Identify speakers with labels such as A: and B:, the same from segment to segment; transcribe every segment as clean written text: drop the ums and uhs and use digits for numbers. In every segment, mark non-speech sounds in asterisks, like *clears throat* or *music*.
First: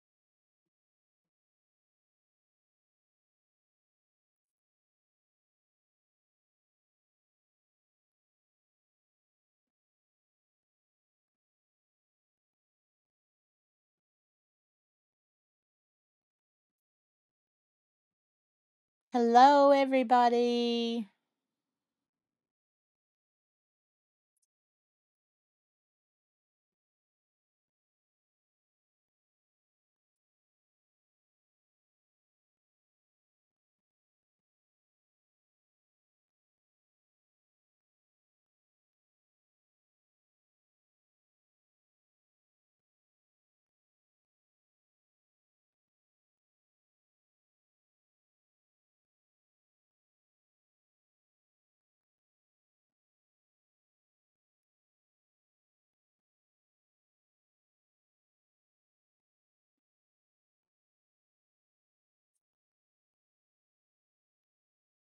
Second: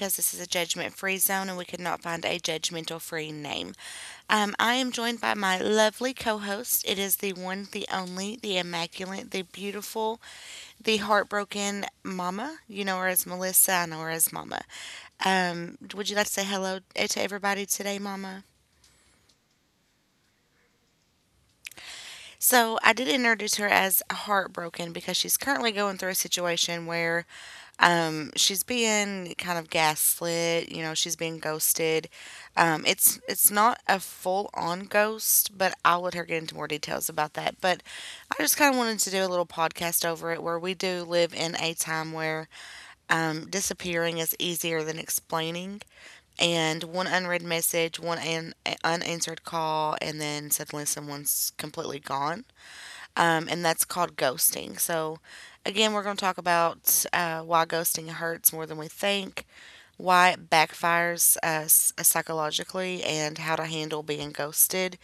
A: because this is a judgment free zone and we could not find a judgmental free name. I am joined by my lovely co host. It is the one, the only, the immaculate, the beautiful, the heartbroken Mama. You know her as Melissa, I know her as Mama. Would you like to say hello to everybody today, Mama?
B: Hello, everybody.
A: So I did introduce her as heartbroken because she's currently going through a situation where she's being kind of gaslit. You know, she's being ghosted. It's not a full on ghost, but I'll let her get into more details about that. But I just kind of wanted to do a little podcast over it where we do live in a time where disappearing is easier than explaining, and one unread message, one an unanswered call, and then suddenly someone's completely gone, and that's called ghosting. So, again, we're going to talk about why ghosting hurts more than we think, why it backfires us psychologically, and how to handle being ghosted,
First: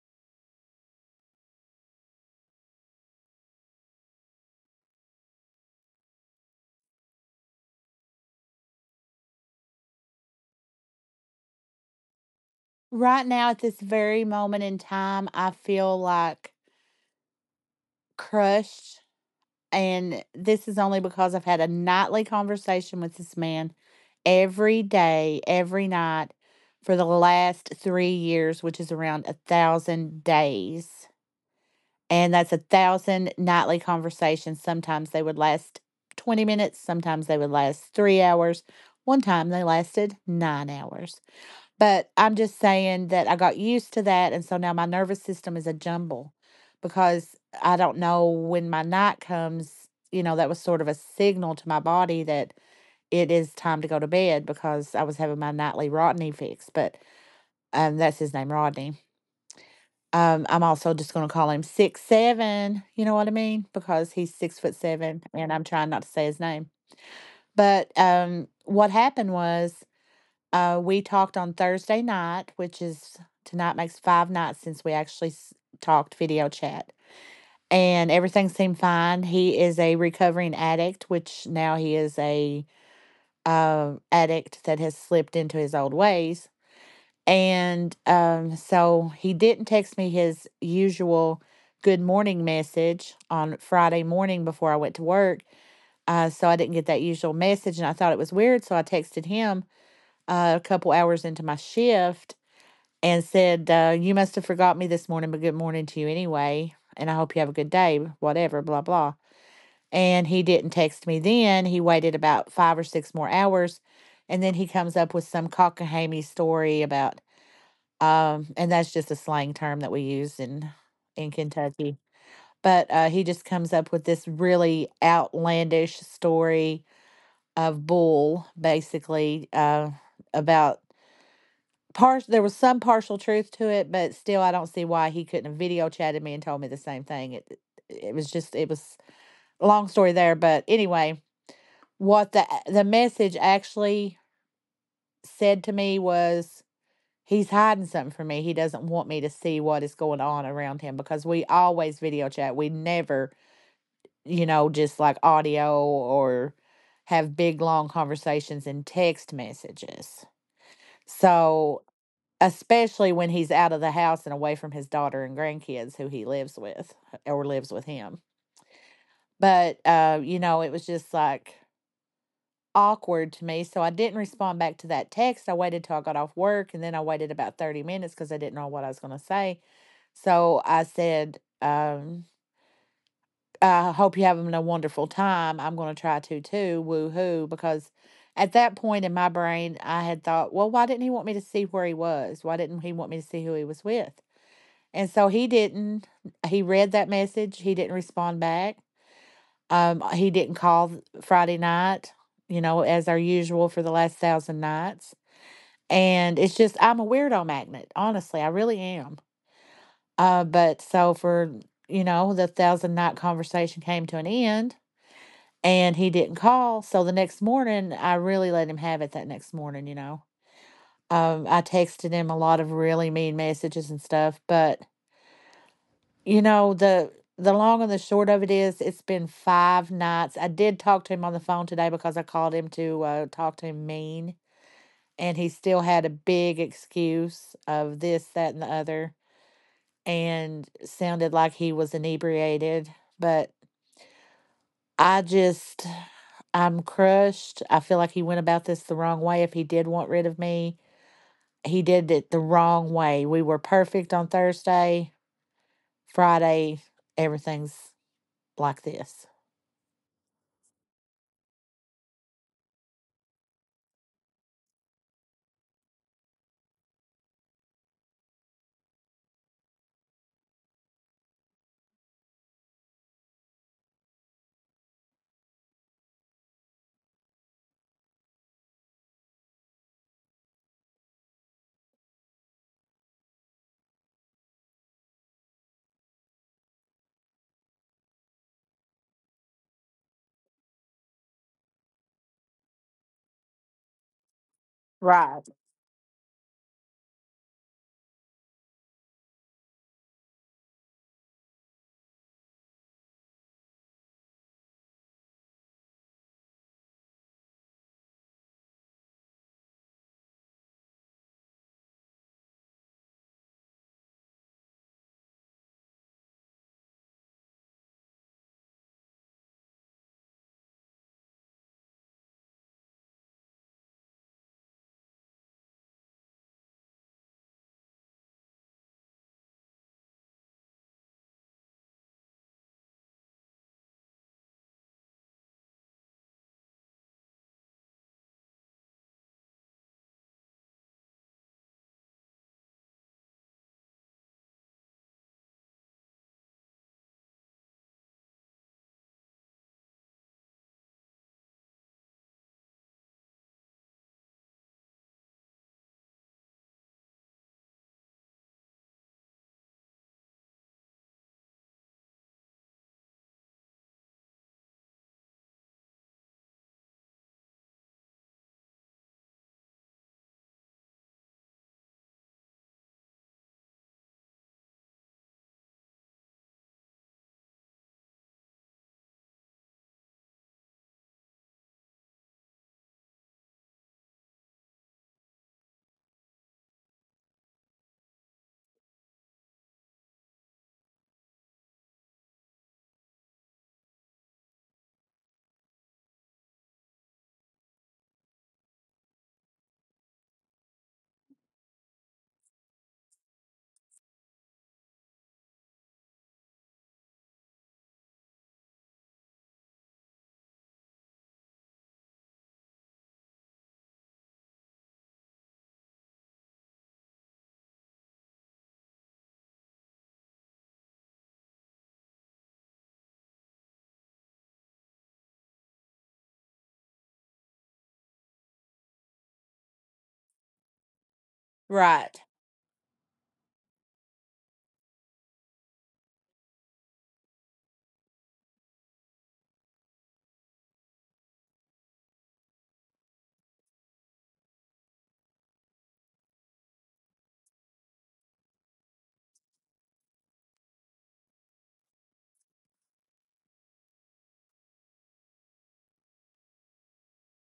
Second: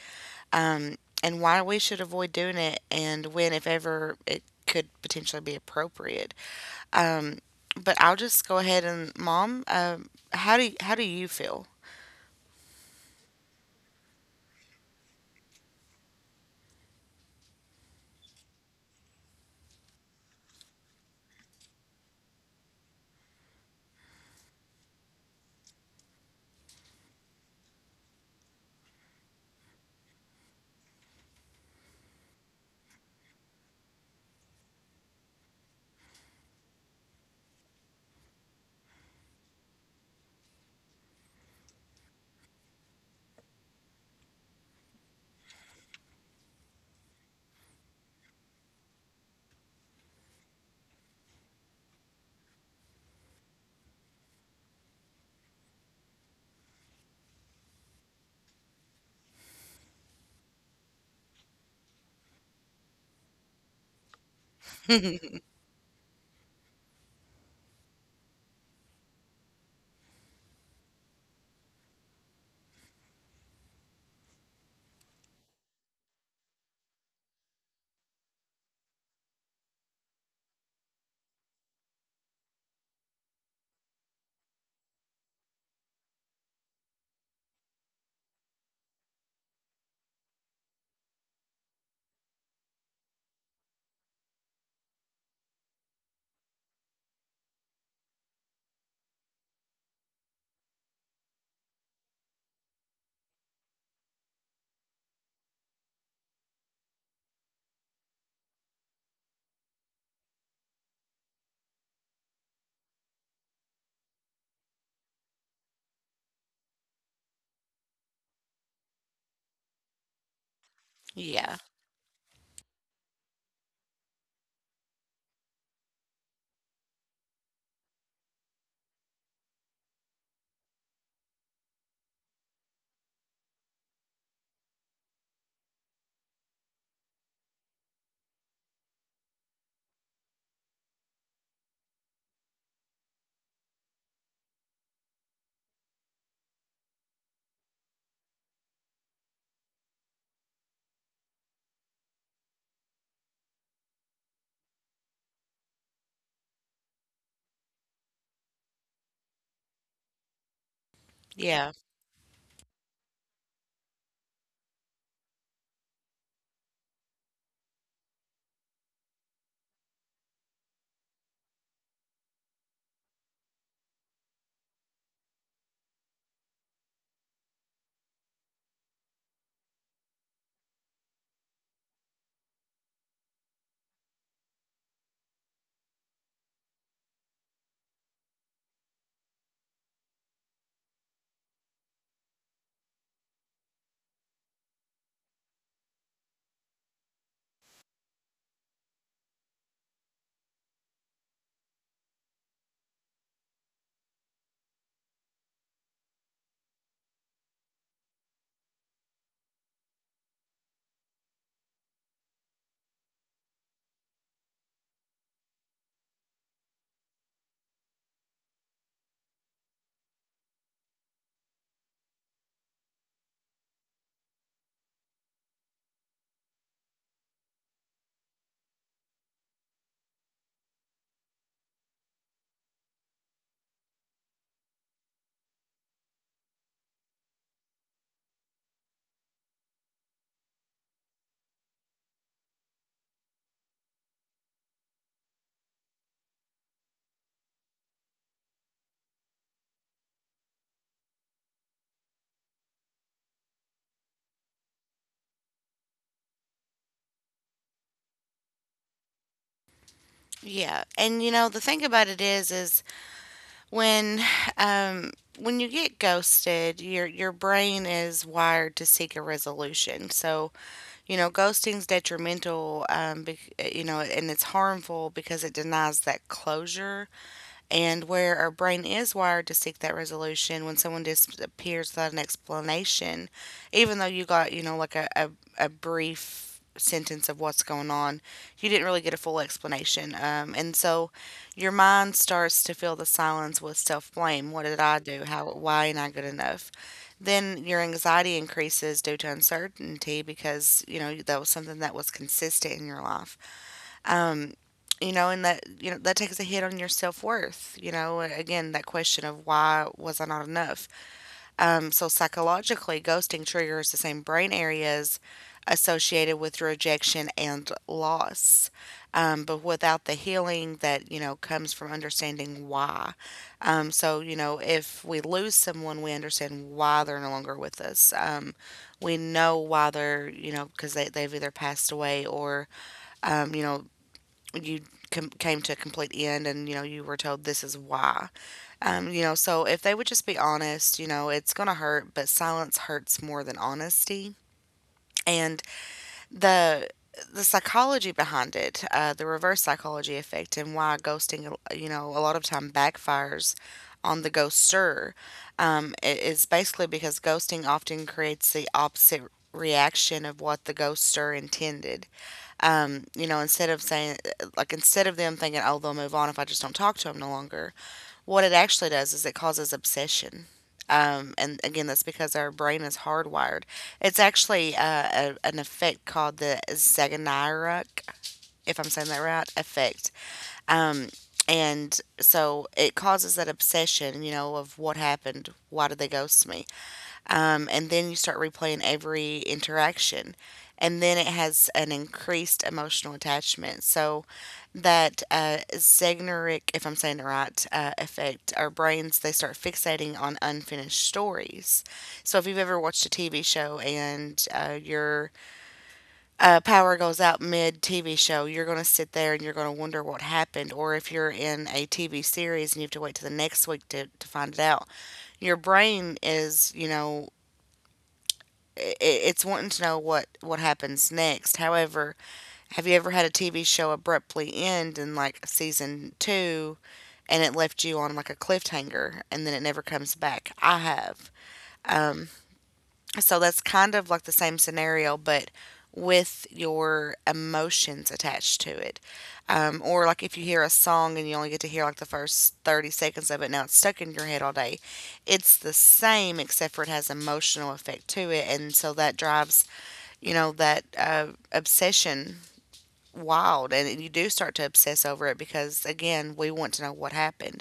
A: um, and why we should avoid doing it, and when, if ever, it could potentially be appropriate. But I'll just go ahead and, Mom, how do you feel?
B: Right now, at this very moment in time, I feel like crushed. And this is only because I've had a nightly conversation with this man every day, every night for the last 3 years, which is around 1,000 days. And that's 1,000 nightly conversations. Sometimes they would last 20 minutes, sometimes they would last 3 hours. One time they lasted 9 hours. But I'm just saying that I got used to that. And so now my nervous system is a jumble because I don't know when my night comes. You know, that was sort of a signal to my body that it is time to go to bed because I was having my nightly Rodney fix. But that's his name, Rodney. I'm also just going to call him 6'7". You know what I mean? Because he's 6 foot seven, and I'm trying not to say his name. But what happened was we talked on Thursday night, which is tonight makes 5 nights since we actually talked video chat. And everything seemed fine. He is a recovering addict, which now he is a addict that has slipped into his old ways. And so he didn't text me his usual good morning message on Friday morning before I went to work. So I didn't get that usual message, and I thought it was weird. So I texted him a couple hours into my shift and said, you must have forgot me this morning, but good morning to you anyway. And I hope you have a good day, whatever, blah, blah. And he didn't text me then. He waited about five or six more hours. And then he comes up with some cockamamie story about, and that's just a slang term that we use in
A: Yeah,
B: Kentucky. But he just comes up with this really outlandish story of bull, basically, about. Part there was some partial truth to it, but still, I don't see why he couldn't have video chatted me and told me the same thing. It was just it was a long story there, but anyway, what the message actually said to me was he's hiding something from me. He doesn't want me to see what is going on around him because we always video chat. We never, you know, just like audio or have big long conversations in text messages.
A: yeah,
B: So especially when he's out of the house and away from his daughter and grandkids who he lives with or lives with him. But, you know, it was just like awkward to me. So I didn't respond back to that text. I waited till I got off work and then I waited about 30 minutes because I didn't know what I was going to say. So I said, I hope you're having a wonderful time. I'm going to try to too. Woo hoo. Because at that point in my brain, I had thought, well, why didn't he want me to see where he was? Why didn't he want me to see who he was with? And so he didn't, he read that message. He didn't respond back. He didn't call Friday night, you know, as our usual for the last 1,000 nights. And it's just, I'm a weirdo magnet. Honestly, I really am. But so for, you know, the 1,000 night conversation came to an end and he didn't call. So the next morning, I really let him have it that next morning, you know. I texted him a lot of really mean messages and stuff, but you know, the long and the short of it is it's been 5 nights. I did talk to him on the phone today because I called him to talk to him mean, and he still had a big excuse of this, that, and the other, and sounded like he was inebriated. But I just, I'm crushed. I feel like he went about this the wrong way. If he did want rid of me, he did it the wrong way. We were perfect on Thursday, Friday, everything's like this.
A: yeah. And you know, the thing about it is when um when you get ghosted, your brain is wired to seek a resolution. So you know, ghosting's detrimental, you know, and it's harmful because it denies that closure, and where our brain is wired to seek that resolution, when someone disappears without an explanation, even though you got, you know, like a brief sentence of what's going on, you didn't really get a full explanation. And so your mind starts to fill the silence with self blame. What did I do? How,
B: Right.
A: why am I good enough? Then your anxiety increases due to uncertainty because, you know, that was something that was consistent in your life. um, you know, and that, you know, that takes a hit on your self worth. You know, again, that question of why was I not enough. So psychologically, ghosting triggers the same brain areas associated with rejection and loss, but without the healing that you know comes from understanding why. So you know, if we lose someone, we understand why they're no longer with us. We know why they're, you know, because they've either passed away, or you know, you came to a complete end and you know you were told this is why. You know, so if they would just be honest, you know, it's going to hurt, but silence hurts more than honesty. And the the psychology behind it, the reverse psychology effect and why ghosting, you know, a lot of time backfires on the ghoster, is basically because ghosting often creates the opposite reaction of what the ghoster intended. You know, instead of saying, like, instead of them thinking, oh, they'll move on if I just don't talk to them no longer, what it actually does is it causes obsession. And again, that's because our brain is hardwired. It's actually an effect called the Zagonarok, if I'm saying that right, effect. Um, and so it causes that obsession, you know, of what happened, why did they ghost me? And then you start replaying every interaction. And then it has an increased emotional attachment. So that Zegneric, if I'm saying it right, effect, our brains, they start fixating on unfinished stories. So if you've ever watched a TV show and your power goes out mid TV show, you're going to sit there and you're going to wonder what happened. Or if you're in a TV series and you have to wait till the next week to find it out, your brain is, you know, it's wanting to know what happens next. However, have you ever had a TV show abruptly end in like season two, and it left you on like a cliffhanger, and then it never comes back? I have.
B: Right.
A: So that's kind of like the same scenario, but with your emotions attached to it. Or like if you hear a song and you only get to hear like the first 30 seconds of it, now it's stuck in your head all day. It's the same except for it has emotional effect to it, and so that drives, you know, that obsession wild, and you do start to obsess over it because again we want to know what happened.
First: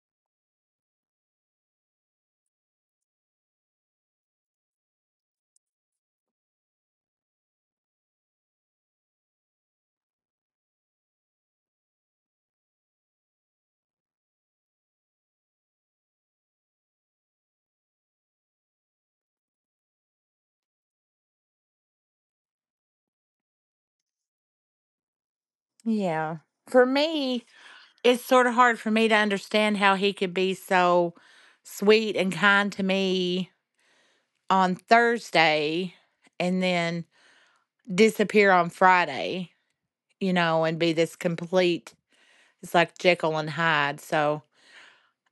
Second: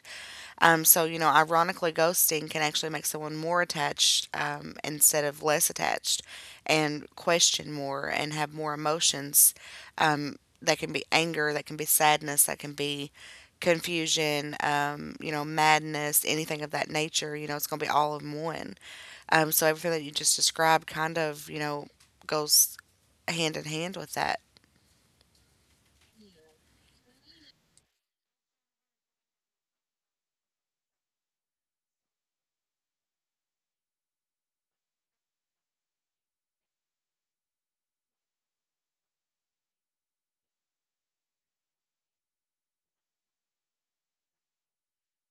A: So you know, ironically, ghosting can actually make someone more attached, instead of less attached, and question more and have more emotions. um that can be anger, that can be sadness, that can be confusion, you know, madness, anything of that nature. You know, it's going to be all in one. So everything that you just described kind of, you know, goes hand in hand with that.
B: Yeah. For me, it's sort of hard for me to understand how he could be so sweet and kind to me on Thursday and then disappear on Friday, you know, and be this complete, it's like Jekyll and Hyde. So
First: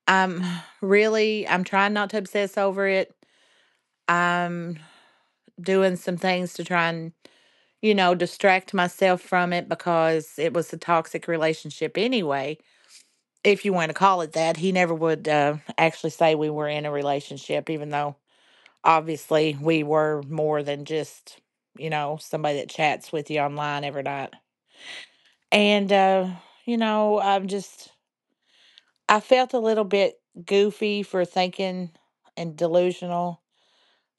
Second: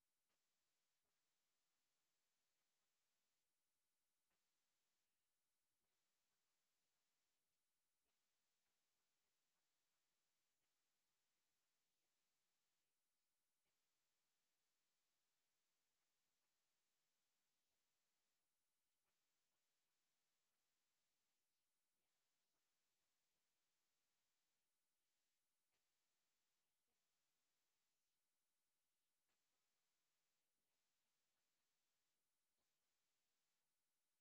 B: I'm *sighs* really, I'm trying not to obsess over it. I'm doing some things to try and, you know, distract myself from it because it was a toxic relationship anyway. If you want to call it that. He never would actually say we were in a relationship, even though obviously we were more than just, you know, somebody that chats with you online every night. And, you know, I felt a little bit goofy for thinking and delusional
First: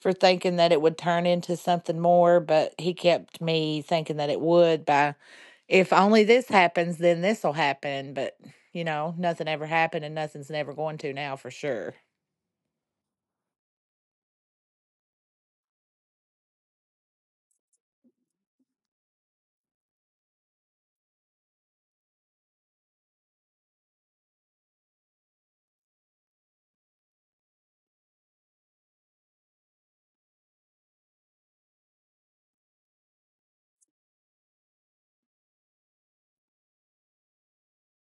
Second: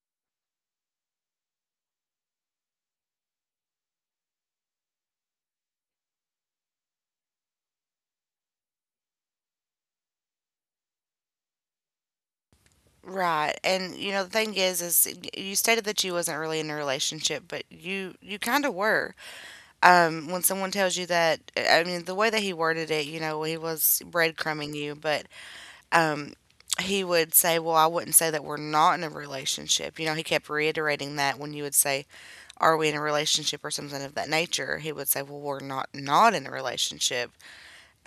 B: for thinking that it would turn into something more, but he kept me thinking that it would by if only this happens, then this will happen. But, you know, nothing ever happened and nothing's never going to now for sure.
A: Right. And you know, the thing is you stated that you wasn't really in a relationship, but you kind of were. When someone tells you that, I mean, the way that he worded it, you know, he was breadcrumbing you, but um he would say, "Well, I wouldn't say that we're not in a relationship." You know, he kept reiterating that when you would say, "Are we in a relationship?" or something of that nature, he would say, "Well, we're not not in a relationship."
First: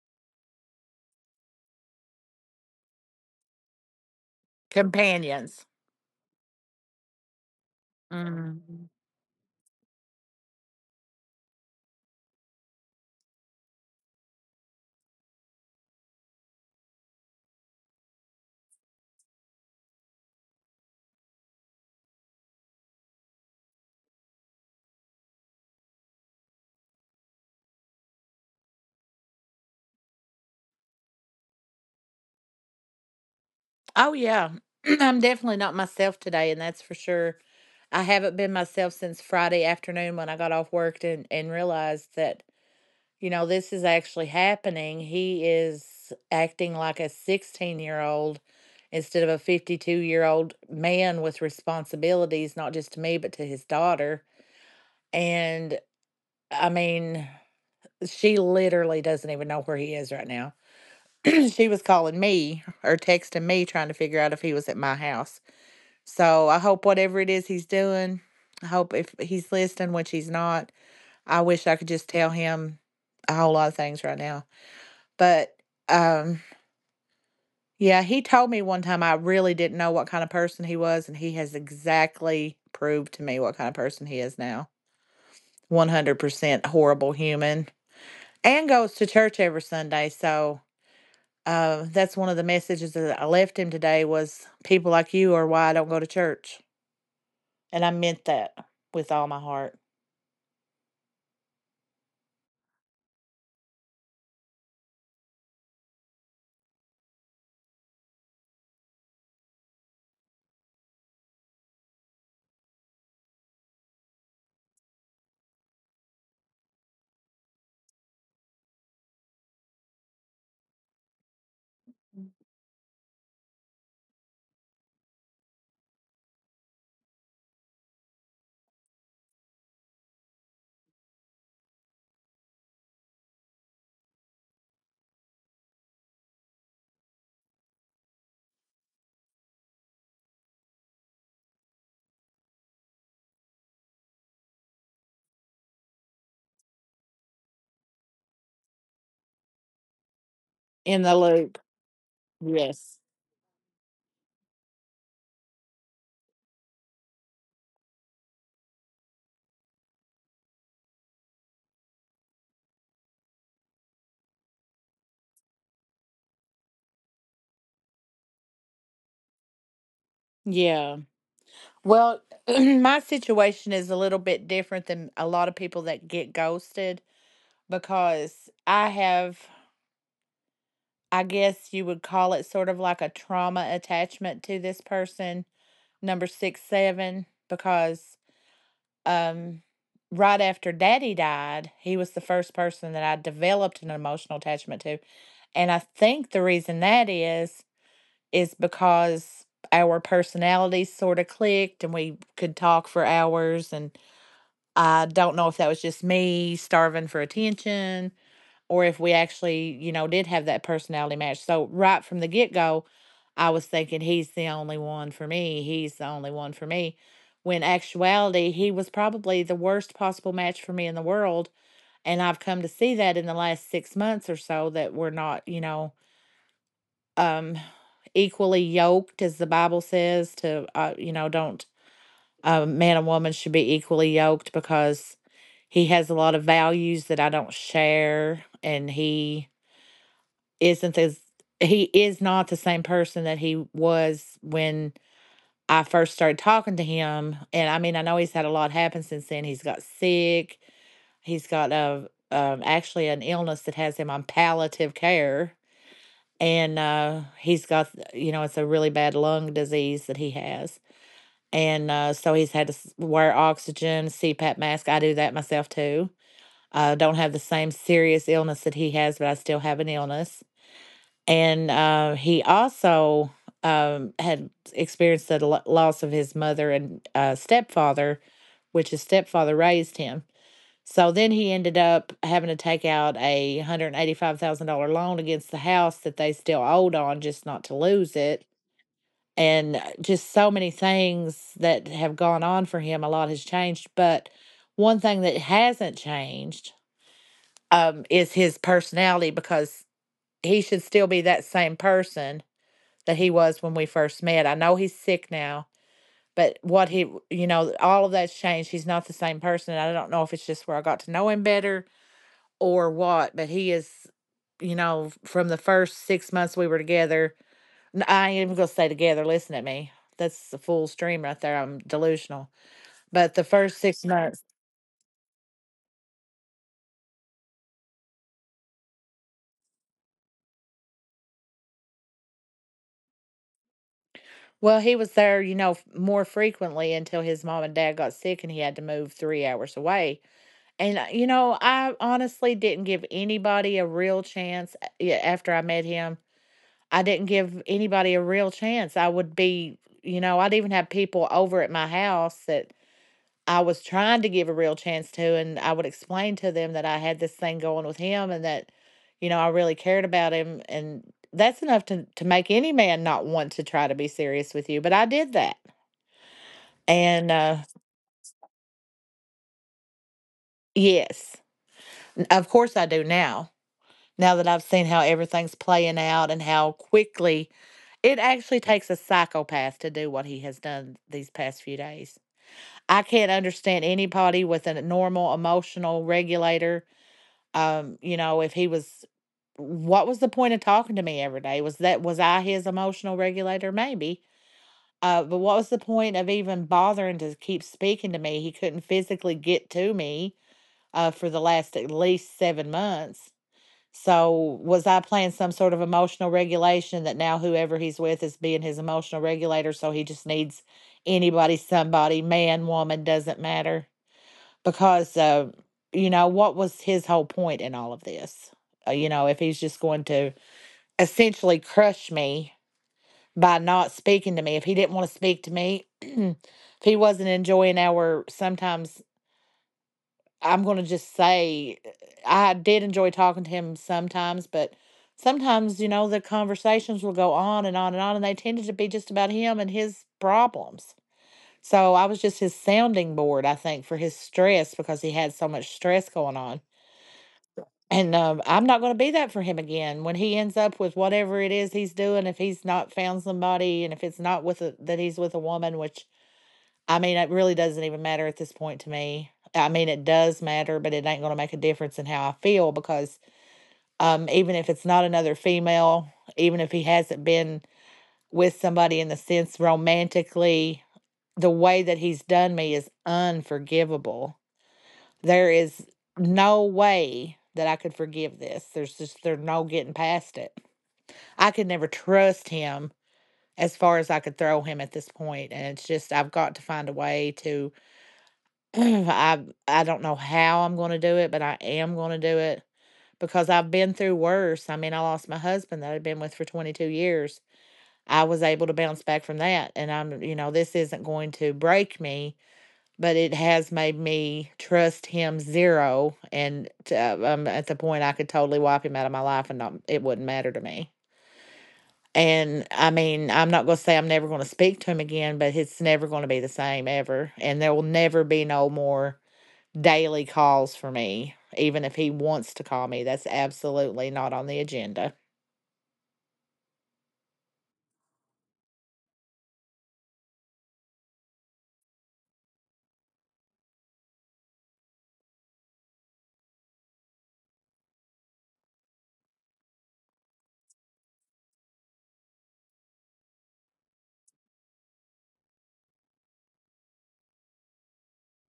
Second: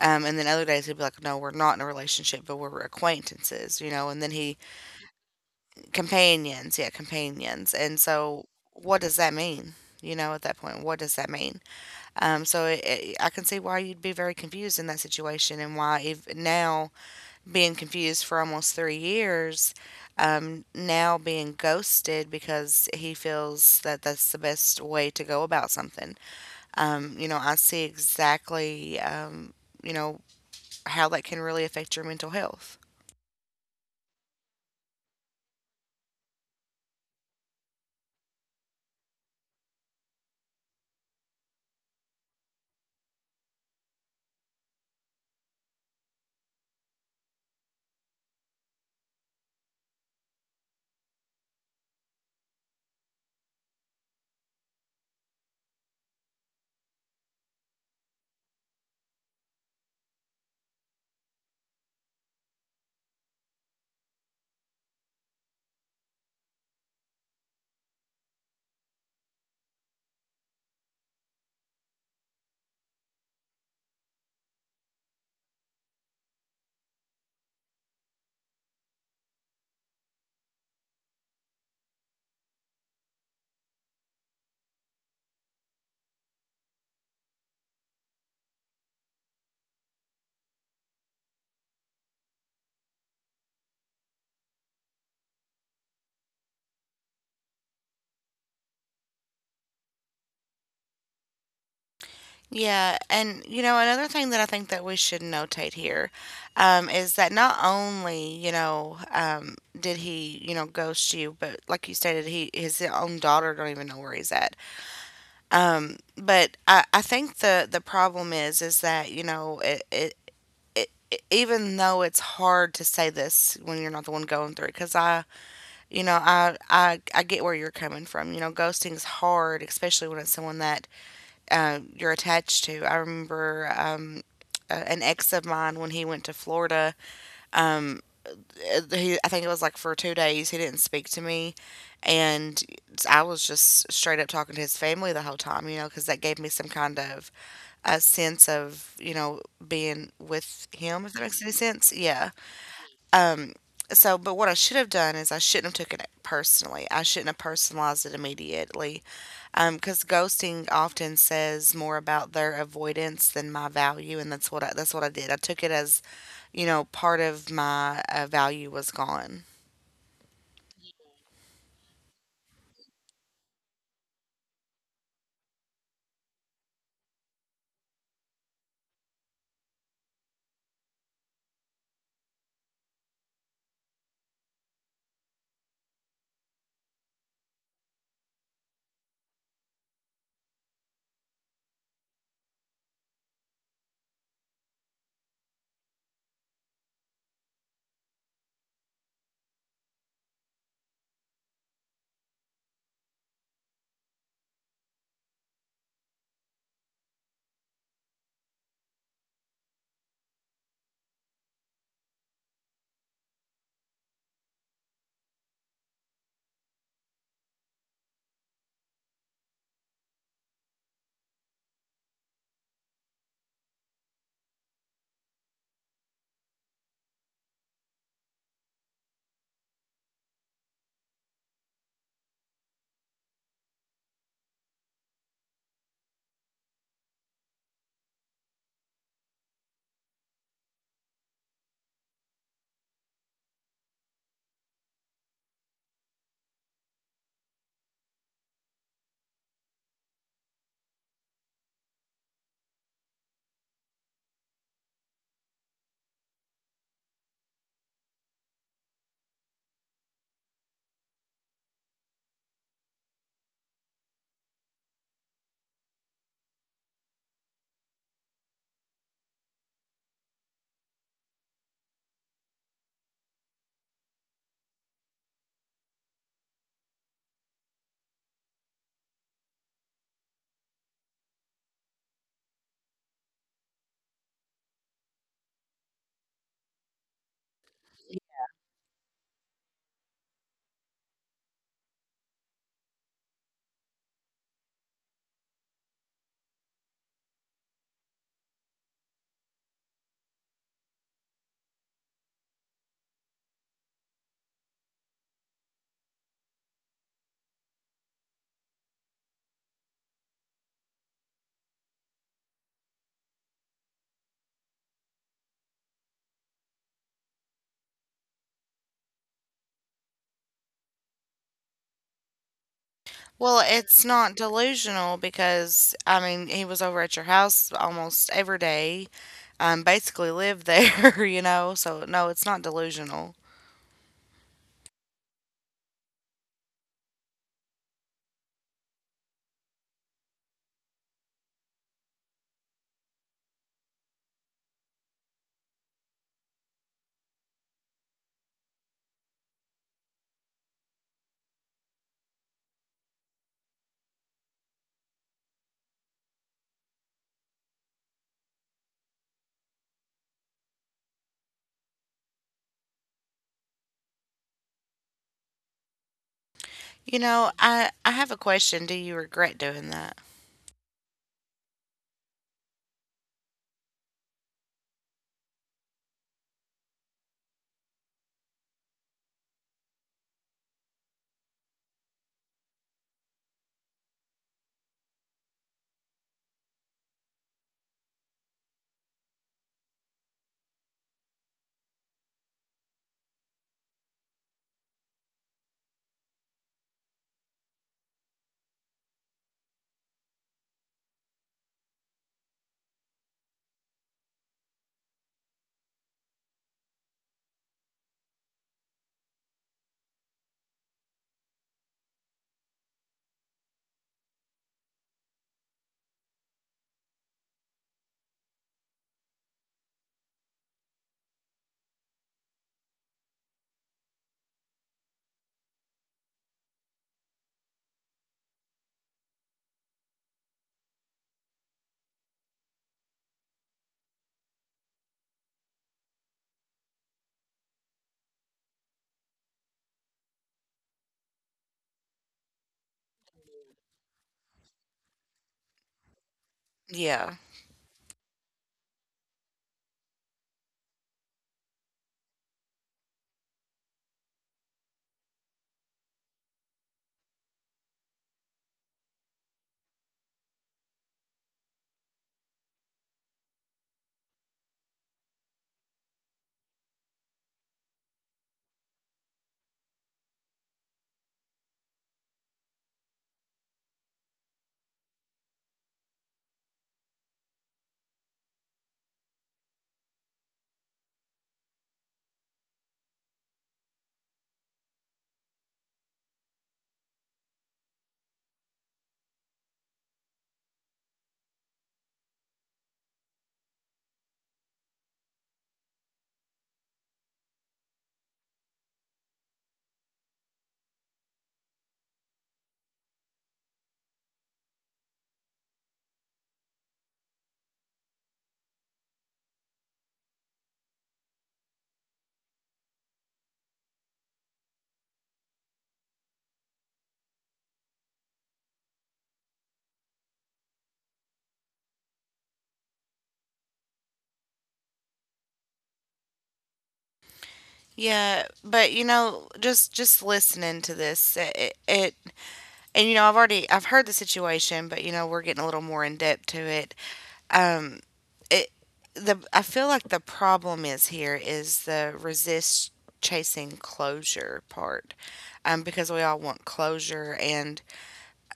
A: And then other days he'd be like, no, we're not in a relationship, but we're acquaintances, you know.
B: Companions.
A: Companions, yeah, companions. And so,
B: Mhm.
A: what does that mean? You know, at that point, what does that mean? I can see why you'd be very confused in that situation, and why ev now being confused for almost 3 years, now being ghosted because he feels that that's the best way to go about something. You know, I see exactly, you know, how that can really affect your mental health.
B: Oh, yeah. *clears throat* I'm definitely not myself today, and that's for sure. I haven't been myself since Friday afternoon when I got off work and realized that, you know, this is actually happening. He is acting like a 16-year-old instead of a 52-year-old man with responsibilities, not just to me, but to his daughter. And I mean, she literally doesn't even know where he is right now. *clears throat* She was calling me or texting me trying to figure out if he was at my house. So I hope whatever it is he's doing, I hope if he's listening, which he's not, I wish I could just tell him a whole lot of things right now. But um yeah, he told me one time I really didn't know what kind of person he was, and he has exactly proved to me what kind of person he is now. 100% horrible human and goes to church every Sunday. So uh, that's one of the messages that I left him today was people like you are why I don't go to church. And I meant that with all my heart.
A: Yeah, and you know, another thing that I think that we should notate here, is that not only, you know, did he, you know, ghost you, but like you stated, he his own daughter don't even know where he's at. I think the problem is that, you know, it- even though it's hard to say this when you're not the one going through it, because I you know, I get where you're coming from. You know, ghosting is hard, especially when it's someone that you're attached to. I remember an ex of mine when he went to Florida. Um, he, I think it was like for 2 days, he didn't speak to me. And I was just straight up talking to his family the whole time, you know, because that gave me some kind of a sense of, you know, being with
B: In
A: him,
B: the
A: if that makes any
B: loop.
A: sense. Yeah.
B: Yes.
A: Um, so, but what I should have done is I shouldn't have taken it personally. I shouldn't have personalized it immediately. Because ghosting often says more about their avoidance than my value, and that's what that's what I did. I took it as, you know, part of my value was gone.
B: Yeah. Well, *clears throat* my situation is a little bit different than a lot of people that get ghosted because I have I guess you would call it sort of like a trauma attachment to this person, number 6'7", because um, right after daddy died, he was the first person that I developed an emotional attachment to. And I think the reason that is because our personalities sort of clicked and we could talk for hours. And I don't know if that was just me starving for attention or if we actually, you know, did have that personality match. So right from the get go, I was thinking he's the only one for me. He's the only one for me. When actuality, he was probably the worst possible match for me in the world. And I've come to see that in the last 6 months or so that we're not, you know, um, equally yoked, as the Bible says, to, you know, don't, a man and woman should be equally yoked because he has a lot of values that I don't share. And he, isn't as he is not the same person that he was when I first started talking to him. And I mean, I know he's had a lot happen since then. He's got sick. He's got a actually an illness that has him on palliative care, and he's got you know it's a really bad lung disease that he has, and so he's had to wear oxygen, CPAP mask. I do that myself too. I don't have the same serious illness that he has, but I still have an illness and he also had experienced the loss of his mother and stepfather, which his stepfather raised him. So then he ended up having to take out a $185,000 loan against the house that they still owed on, just not to lose it. And just so many things that have gone on for him. A lot has changed, but one thing that hasn't changed is his personality because he should still be that same person that he was when we first met. I know he's sick now, but what he, you know, all of that's changed. He's not the same person. And I don't know if it's just where I got to know him better or what, but he is, you know, from the first 6 months we were together. I am going to say together, listen at me. That's the full stream right there. I'm delusional. But the
A: Well,
B: first
A: it's
B: six
A: not
B: months,
A: delusional because I mean he was over at your house almost every day, basically lived there, *laughs* you know. So no, it's not delusional.
B: well, he was there, more frequently until his mom and dad got sick and he had to move 3 hours away. And, you know, I honestly didn't give anybody a real chance a yeah, after I met him. I didn't give anybody a real chance. I would be, you know, I'd even have people over at my house that I was trying to give a real chance to, and I would explain to them that I had this thing going with him and that, you know, I really cared about him, and that's enough to make any man not want to try to be serious with you, but I did that.
A: You
B: And,
A: know,
B: uh
A: I have a question. Do you regret doing that?
B: yes, of course I do now. Now that I've seen how everything's playing out and how quickly it actually takes a psychopath to do what he has done these past few days. I can't understand anybody with a normal emotional regulator. You know, if he was, what was the point of talking to me every day? Was that, was I his emotional regulator? Maybe. But what was the point of even bothering to keep speaking to me? He couldn't physically get to me for the last at least 7 months. So was I playing some sort of emotional regulation that now whoever he's with is being his emotional regulator? So he just needs anybody, somebody, man, woman, doesn't matter. Because, you know, what was his whole point in all of this? You know, if he's just going to essentially crush me by not speaking to me, if he didn't want to speak to me, *clears throat* if he wasn't enjoying our sometimes, I'm going to just say I did enjoy talking to him sometimes, but sometimes, you know, the conversations will go on and on and on, and they tended to be just about him and his problems. So I was just his sounding board, I think, for his stress because he had so much stress going on.
A: Yeah,
B: And I'm not going to be that for him again. When he ends up with whatever it is he's doing, if he's not found somebody and if it's not with a, that he's with a woman, which, I mean, it really doesn't even matter at this point to me. I mean, it does matter, but it ain't going to make a difference in how I feel because, even if it's not another female, even if he hasn't been with somebody in the sense romantically, the way that he's done me is unforgivable. There is no way that I could forgive this. There's no getting past it. I could never trust him as far as I could throw him at this point, and it's just I've got to find a way to *clears throat* I I don't know how I'm gonna do it, but I am gonna do it because I've been through worse. I mean, I lost my husband that I'd been with for 22 years. I was able to bounce back from that, and I'm, you know, this isn't going to break me, but it has made me trust him zero. I'm at the point I could totally wipe him out of my life, and not, it wouldn't matter to me. And I mean, I'm not going to say I'm never going to speak to him again, but it's never going to be the same ever. And there will never be no more daily calls for me, even if he wants to call me. That's absolutely not on the agenda.
A: yeah, but you know, just listening to this, it and you know, I've already I've heard the situation, but you know, we're getting a little more in depth to it. Um, it the I feel like the problem is here is the resist chasing closure part, because we all want closure, and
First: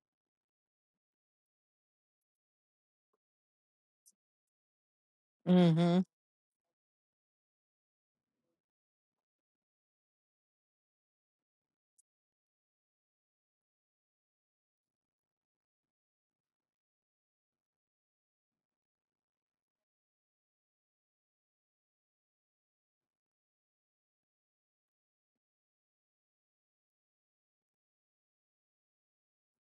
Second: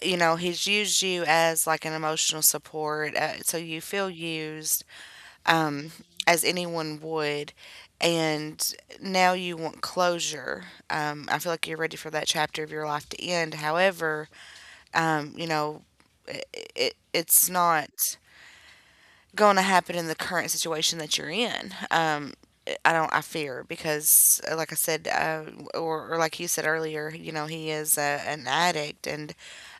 A: you know, he's used you as like an emotional support, so you feel used
B: Hmm.
A: as anyone would. And now you want closure. I feel like you're ready for that chapter of your life to end. However, you know, it, it's not going to happen in the current situation that you're in. I don't. I fear because, like I said, or like you said earlier, you know, he is an addict, and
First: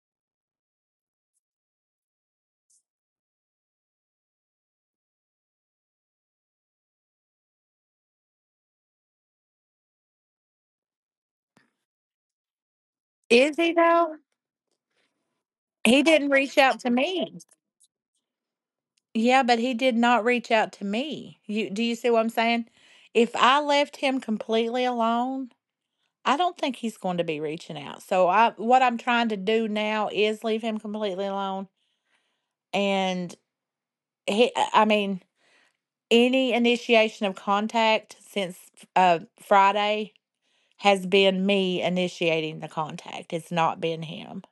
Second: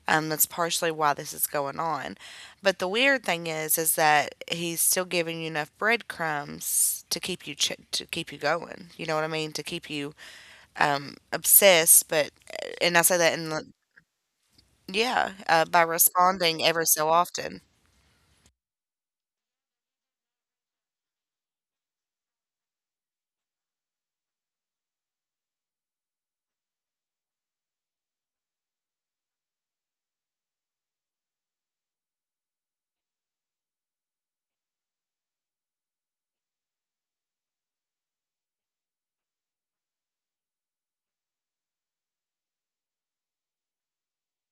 A: that's partially why this is going on. But the weird thing is that he's still giving you enough breadcrumbs to keep you to keep you going. You know what I mean? To keep you obsessed. But and I say that
B: Is
A: in
B: he though?
A: yeah, by
B: He didn't reach
A: responding
B: out
A: every
B: to
A: so
B: me.
A: often.
B: Yeah, but he did not reach out to me. You do you see what I'm saying? If I left him completely alone, I don't think he's going to be reaching out. So I what I'm trying to do now is leave him completely alone, and he I mean any initiation of contact since Friday has been me initiating the contact. It's not been him.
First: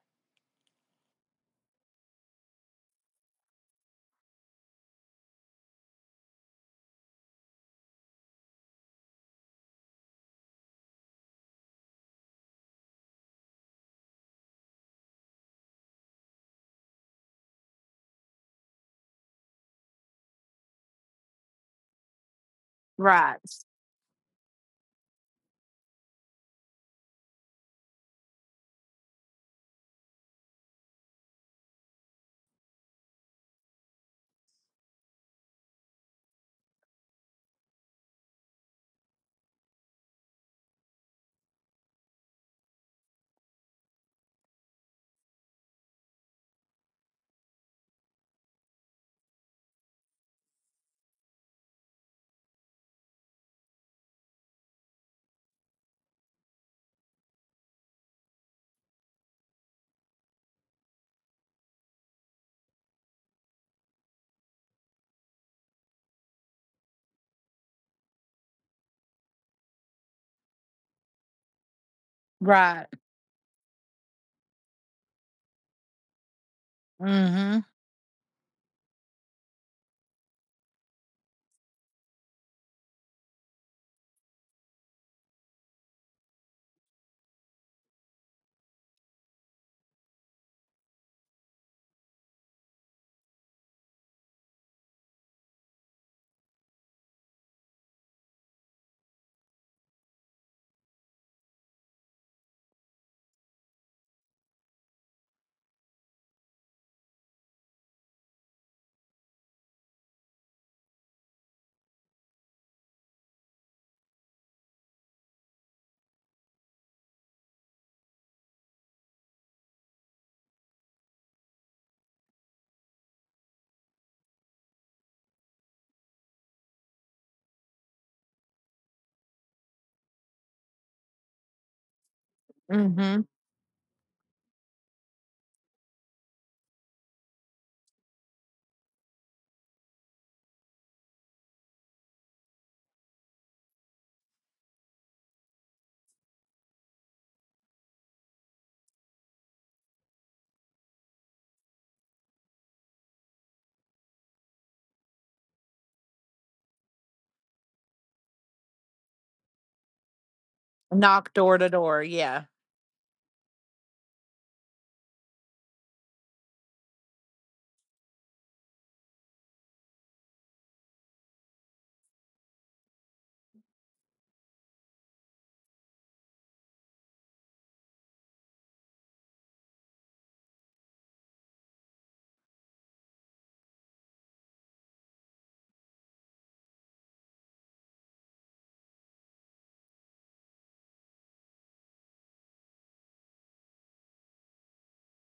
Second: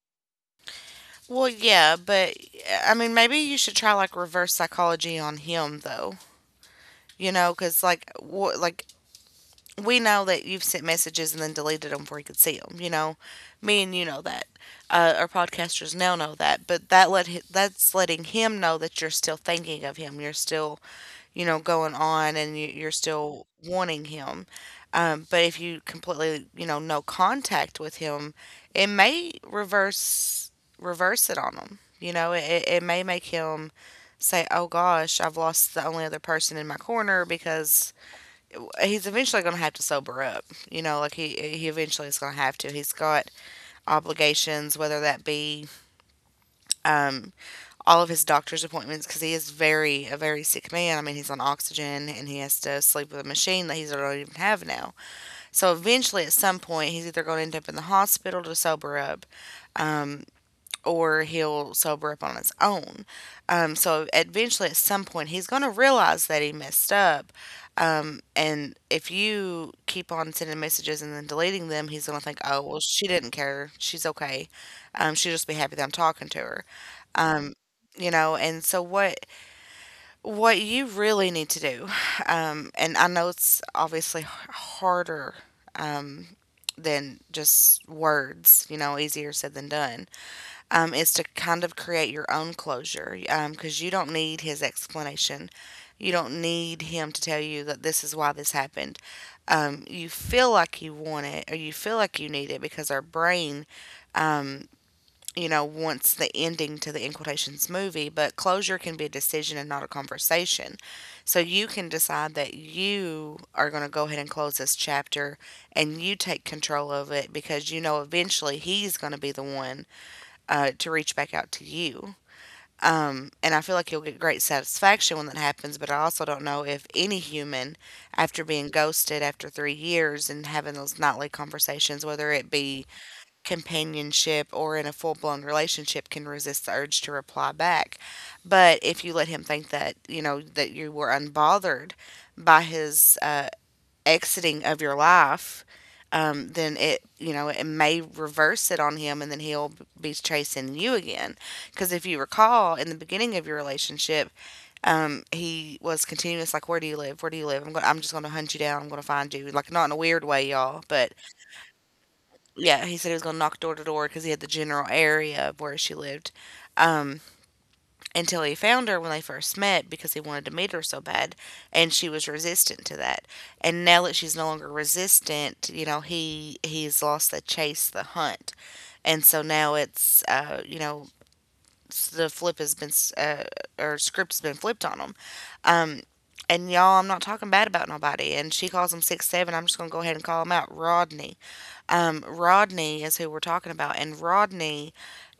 A: Well, yeah, but I mean, maybe you should try like reverse psychology on him, though. You know, because like we know that you've sent messages and then deleted them before you could see them. You know, me and you know that. Our podcasters now know that, but that's letting him know that you're still thinking of him. You're still going on and you're
B: Right.
A: still wanting him. But if you completely, you know, no contact with him, it may reverse it on him. You know, it may make him say, "Oh gosh, I've lost the only other person in my corner," because he's eventually going to have to sober up. You know, he eventually is going to have to. He's got obligations, whether that be um, all of his doctor's appointments because he is very a very sick man. I mean, he's on oxygen and he has to sleep with a machine that he don't even have now. So eventually, at some point, he's either going to end up in the hospital to sober up, um, or he'll sober up on his own. So eventually, at some point, he's going to realize that he messed up. And if you keep on sending messages and then deleting them, he's gonna think, oh, well,
B: Right.
A: she didn't care. She's okay. She'll just be happy that I'm talking to her um,
B: Mm
A: you know and what you really need to do *sighs* and I know it's harder um, than just words, you know, easier said than done, is to kind of create your own closure, um, because you don't need his explanation. You don't need him to tell you that this is why this happened. You feel like you want it or you feel like you need it because our brain, um, you know, wants the ending to the, in quotations, movie, but closure can be a decision and not a conversation. So you can decide that you are going to go ahead and close this chapter and you take control of it because you know eventually he's going to be the one to reach back out to you. And I feel like you'll get great satisfaction when that happens, but I also don't know if any human, after being ghosted after 3 years and having those nightly conversations, whether it
B: hmm.
A: be
B: Mm hmm.
A: companionship or in a full blown relationship, can resist the urge to reply back. But if you let him think that, you know, that you were unbothered by his exiting of your life, then you know, it may reverse it on him and then he'll be chasing you again. Because if you recall, in the beginning of your relationship, he was continuous, like, where do you live? Where do you live? I'm just going to hunt you down. I'm going to find you. Like, not in a weird way, y'all, but
B: Knock door to door. Yeah.
A: yeah, he said he was gonna knock door to door because he had the general area of where she lived. Um, until he found her when they first met because he wanted to meet her so bad, and she was resistant to that. And now that she's no longer resistant, you know he's lost the chase, the hunt, and so now it's you know the flip has been uh, or script has been flipped on him. Um, and y'all, I'm not talking bad about nobody. And she calls him six seven. I'm just gonna go ahead and call him out. Rodney, Rodney is who we're talking about. And Rodney,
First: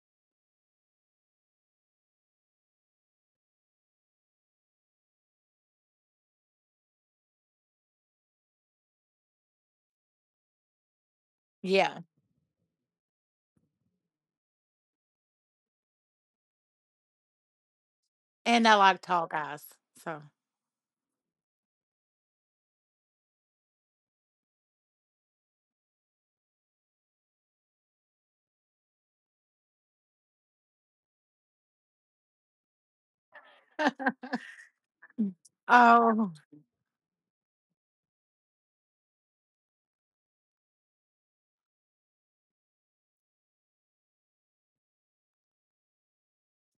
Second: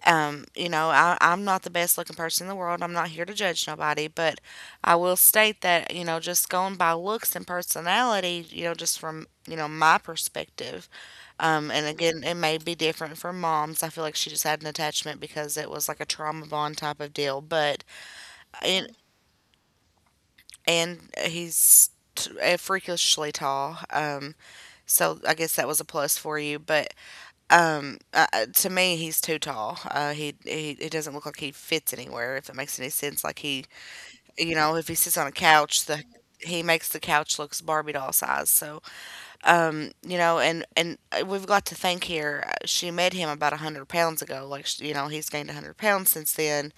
A: you know, I'm not the best looking person in the world. I'm not here to judge nobody, but I will state that you know, just going by looks and personality, you know, just from you know my perspective, and
B: Yeah.
A: again, it may be different for moms. I feel like she just had an attachment because it was like a trauma bond type of deal, but
B: And I
A: and
B: like tall guys. So,
A: and he's freakishly tall. So I guess that was a plus for you. But to me, he's too tall. He doesn't look like he fits anywhere. If that makes any sense, like you know, if he sits on a
B: *laughs*
A: couch, the
B: oh,
A: he makes the couch looks Barbie doll size. So, you know, and we've got to think here. She met him about 100 pounds ago. You know, he's gained 100 pounds since then.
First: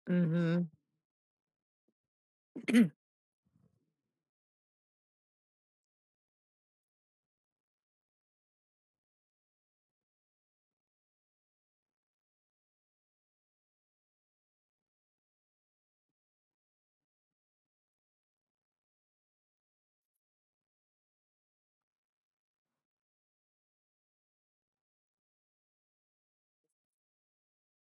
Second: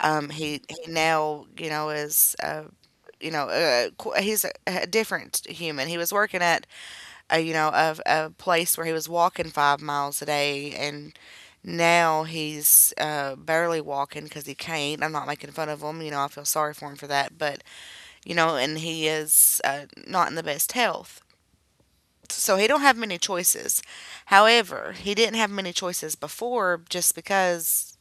A: He
B: mm
A: now you know is
B: hmm. *clears throat*
A: you know, he's a different human. He was working at you know, of a place where he was walking 5 miles a day, and now he's barely walking because he can't. I'm not making fun of him, you know, I feel sorry for him for that, but you know, and he is not in the best health. So he don't have many choices. However, he didn't have many choices before just because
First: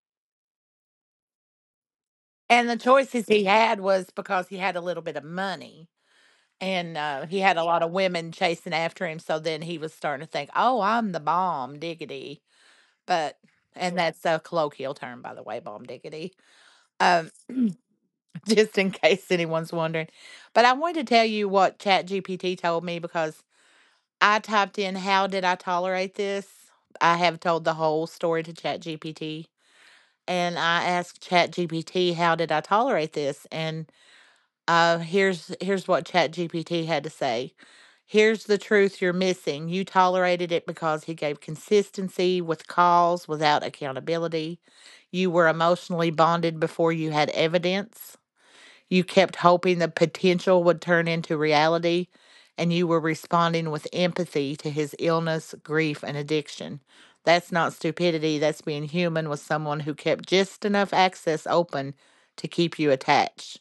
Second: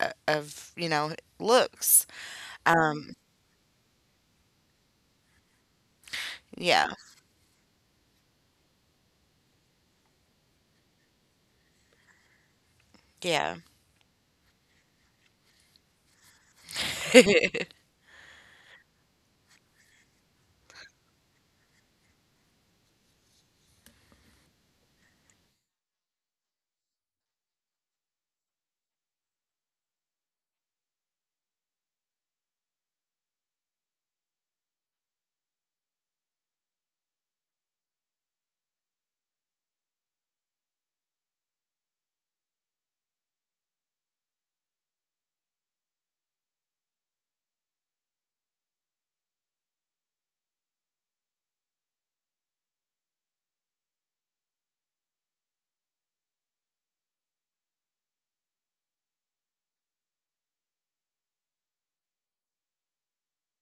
A: of, you know, looks.
B: And the
A: Um,
B: choices he had was because he had a little bit of money.
A: yeah,
B: And, he had a lot of women chasing after him, so then he was starting to think, "Oh, I'm the bomb diggity," but
A: yeah,
B: and that's a colloquial term, by the way, bomb diggity, um, *laughs* just in case anyone's wondering. But I wanted to tell you what ChatGPT told me because I typed in, "How did I tolerate this?" I have told the whole story to ChatGPT, and I asked ChatGPT, "How did I tolerate this?" Here's what ChatGPT had to say. Here's the truth you're missing. You tolerated it because he gave consistency with calls without accountability. You were emotionally bonded before you had evidence. You kept hoping the potential would turn into reality, and you were responding with empathy to his illness, grief, and addiction. That's not stupidity. That's being human with someone who kept just enough access open to keep you attached.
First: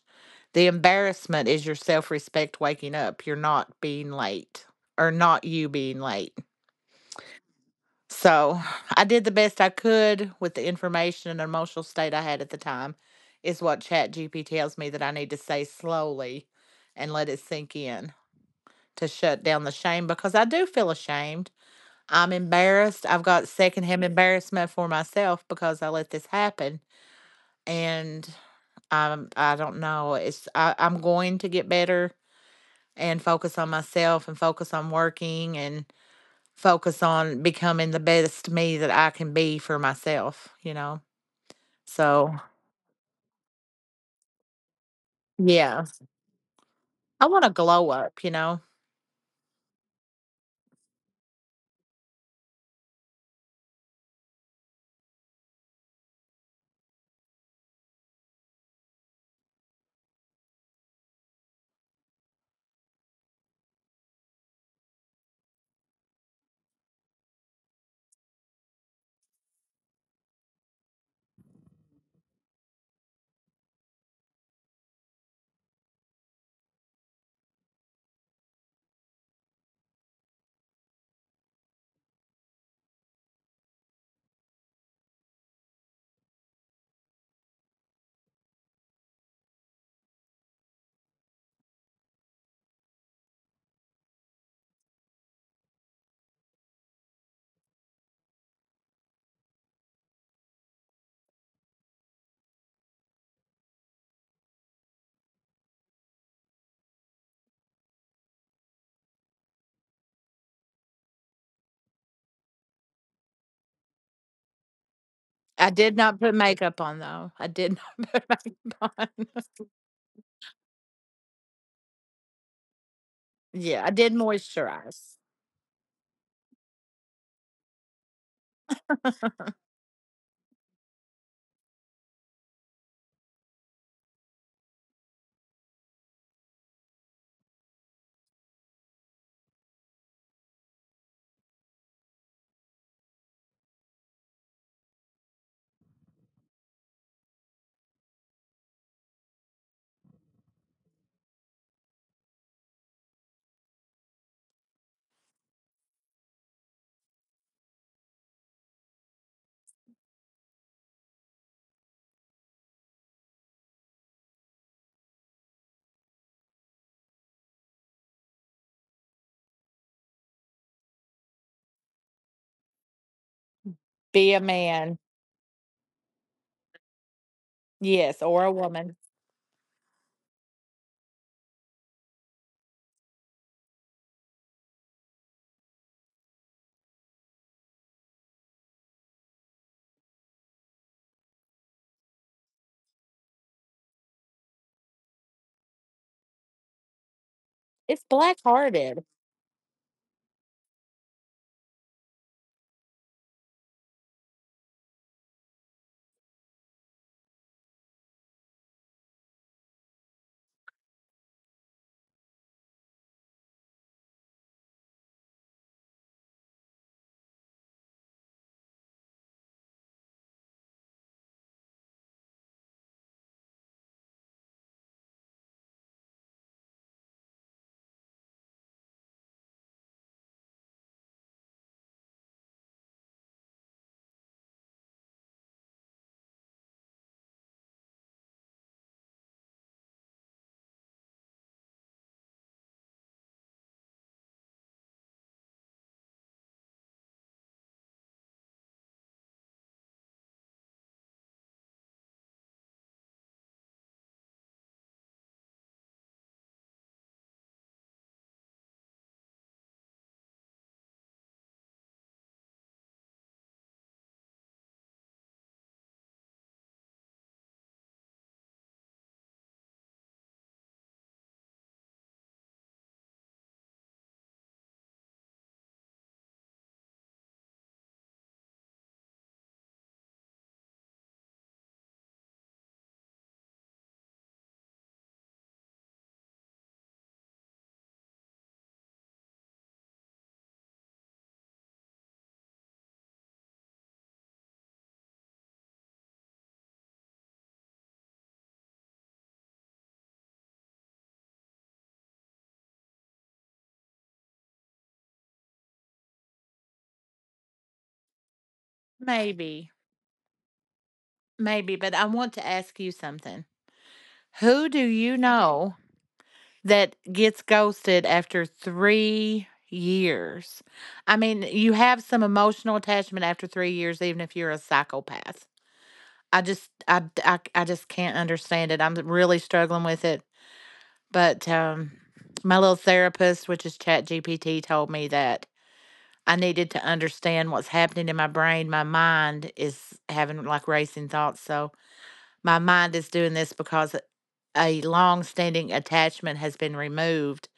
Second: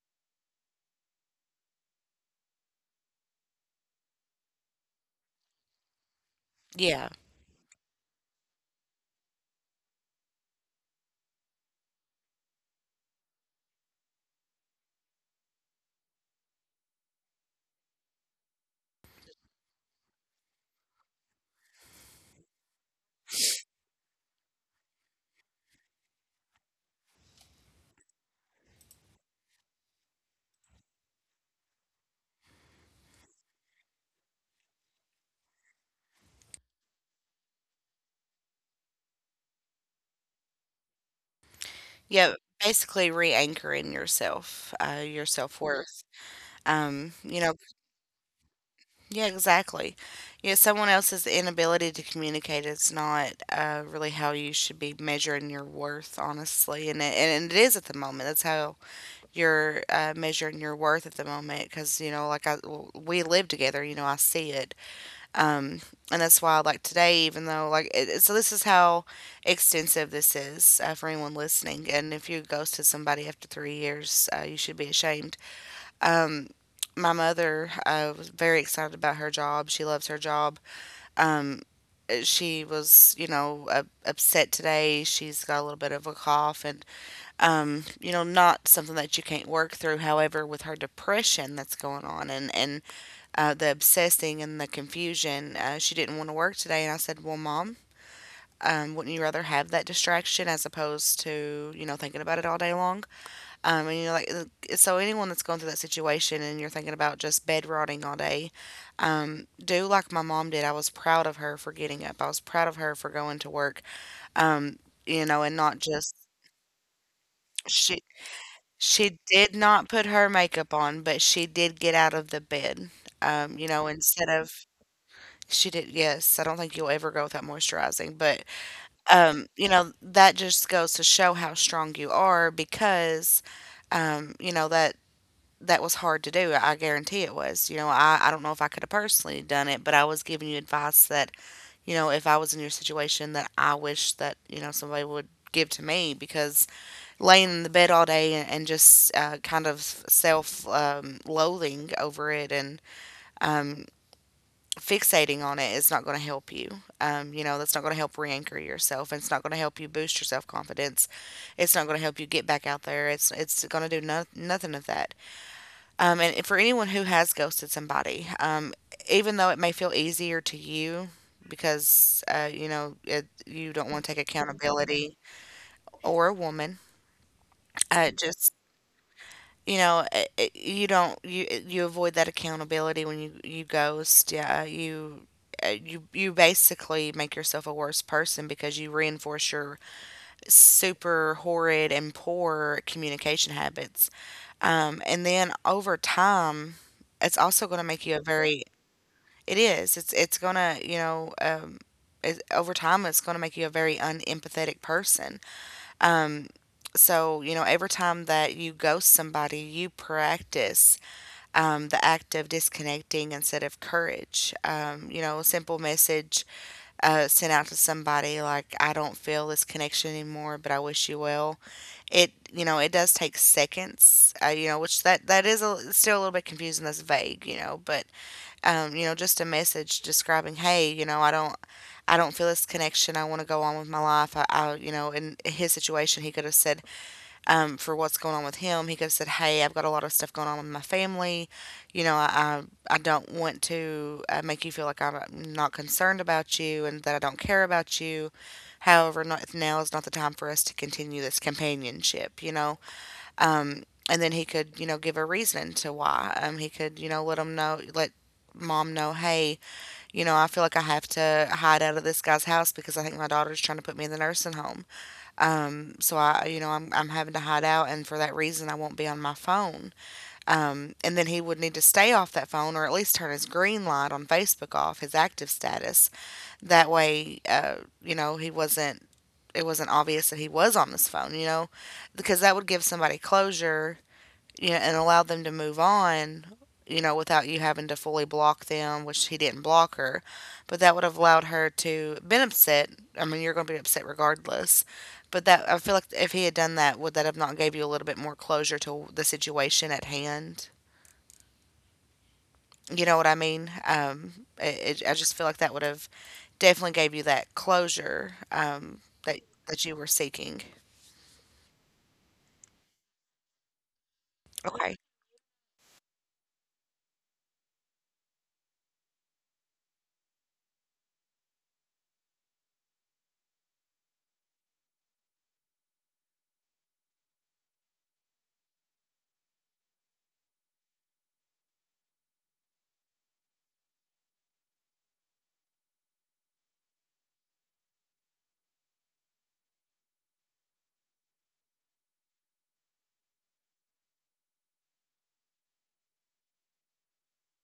B: The embarrassment is your self respect waking up. You're not being late or not you being late.
A: yeah,
B: So *sighs* I did the best I could with the information and emotional state I had at the time, is what ChatGPT tells me that I need to say slowly and let it sink in to shut down the shame because I do feel ashamed. I'm embarrassed. I've got secondhand embarrassment for myself because I let this happen. And I don't know. I'm going to get better and focus on myself and focus on working and focus on becoming the best me that I can be for myself, you know?
A: yeah.
B: So,
A: Basically, re-anchoring yourself, your self
B: yeah,
A: worth.
B: I
A: You
B: want to
A: know,
B: glow up, you know?
A: yeah, exactly. Yeah, someone else's inability to communicate is not really how you should be measuring your worth, honestly. And it is at the moment. That's how you're measuring your worth at the moment. Because, you know, we live together, you know, I see it. Um, and that's why, like today, even though, so this is how extensive this is for anyone listening. And if you ghosted somebody after 3 years, you should be ashamed. Um, my mother was very excited about her job. She loves her job. Um, she was, you know, upset today. She's got a little bit of a cough, and you know, not something that you can't work through. However, with her depression that's going on, and the obsessing and the confusion, she didn't want to work today. And I said, "Well, mom. Wouldn't you rather have that distraction as opposed to you know thinking about it all day long?" And you know, so, anyone that's going through that situation and you're thinking about just bed rotting all day, do like my mom did. I was proud of her for getting up. I was proud of her for going to work. Um, you know, and
B: I
A: not
B: did
A: just
B: not put makeup on though. I did
A: she
B: not *laughs* put makeup on.
A: she did not put her makeup on, but she did get out of the bed.
B: *laughs*
A: You
B: Yeah,
A: know,
B: I did
A: instead of
B: moisturize.
A: she did yes, I don't think you'll ever go without moisturizing, but you know, that just goes to show how strong you are because you know, that was hard to do. I guarantee it was. You know, I don't know if I could have personally done it, but I was giving you advice that, you know, if I was in your situation, that I wish that, you know, somebody would give to me because laying in the bed all day and just kind of self, loathing over it and um, fixating on it is not going to help you. You know, that's not going to help re anchor yourself and it's not going to help you boost your self confidence. It's not going to help you get back out there. It's going to do nothing of that. And for anyone who has ghosted somebody, even though it may feel easier to you because you know you don't want to take
B: Be a man.
A: accountability, or a woman,
B: Yes, or
A: just
B: a woman.
A: you know you don't you avoid that accountability when you ghost. Yeah, you. You you basically make yourself a worse person because you reinforce your super horrid and poor communication habits, and then over time, it's also going to make
B: It's
A: you a
B: black
A: very
B: hearted.
A: It is. It's gonna, you know, it, over time, it's gonna make you a very unempathetic person. Um, so you know, every time that you ghost somebody, you practice the act of disconnecting instead of courage. You know, a simple message sent out to somebody like, "I don't feel this connection anymore, but I wish you well." It, you know, it does take seconds. You know, which that is a, still a little bit confusing. That's vague. You know, but you know, just a message describing, hey, you know, I don't feel this connection. I want to go on with my life. In his situation, he could have said, for what's going on with him, he could have said, "Hey, I've got a lot of stuff going on with my family. You know, I don't want to make you feel like I'm not concerned about you and that I don't care about you. However, not, now is not the time for us to continue this companionship, you know?" Um, and then he could, give a reason to why. He could, let him know, let Mom know, "Hey, I feel like I have to hide out of this guy's house because I think my daughter's trying to put me in the nursing home. So I, you know, I'm having to hide out, and for that reason, I won't be on my phone. And then he would need to stay off that phone or at least turn his green light on Facebook off, his active status." That way, he wasn't. It wasn't obvious that he was on this phone, because that would give somebody closure, and allowed them to move on, without you having to fully block them, which he didn't block her, but that would have allowed her to been upset. I mean, you're going to be upset regardless, but that, I feel like if he had done that, would that have not gave you a little bit more closure to the situation at hand? You know what I mean? I just feel like that would have definitely gave you that closure that
B: Maybe.
A: that you were seeking.
B: Maybe, but I want to ask you something. Who do
A: Okay.
B: you know that gets ghosted after 3 years. I mean, you have some emotional attachment after 3 years, even if you're a psychopath. I just can't understand it. I'm really struggling with it. But my little therapist, which is ChatGPT, told me that I needed to understand what's happening in my brain. My mind is having like racing thoughts. So my mind is doing this because a long standing attachment has been removed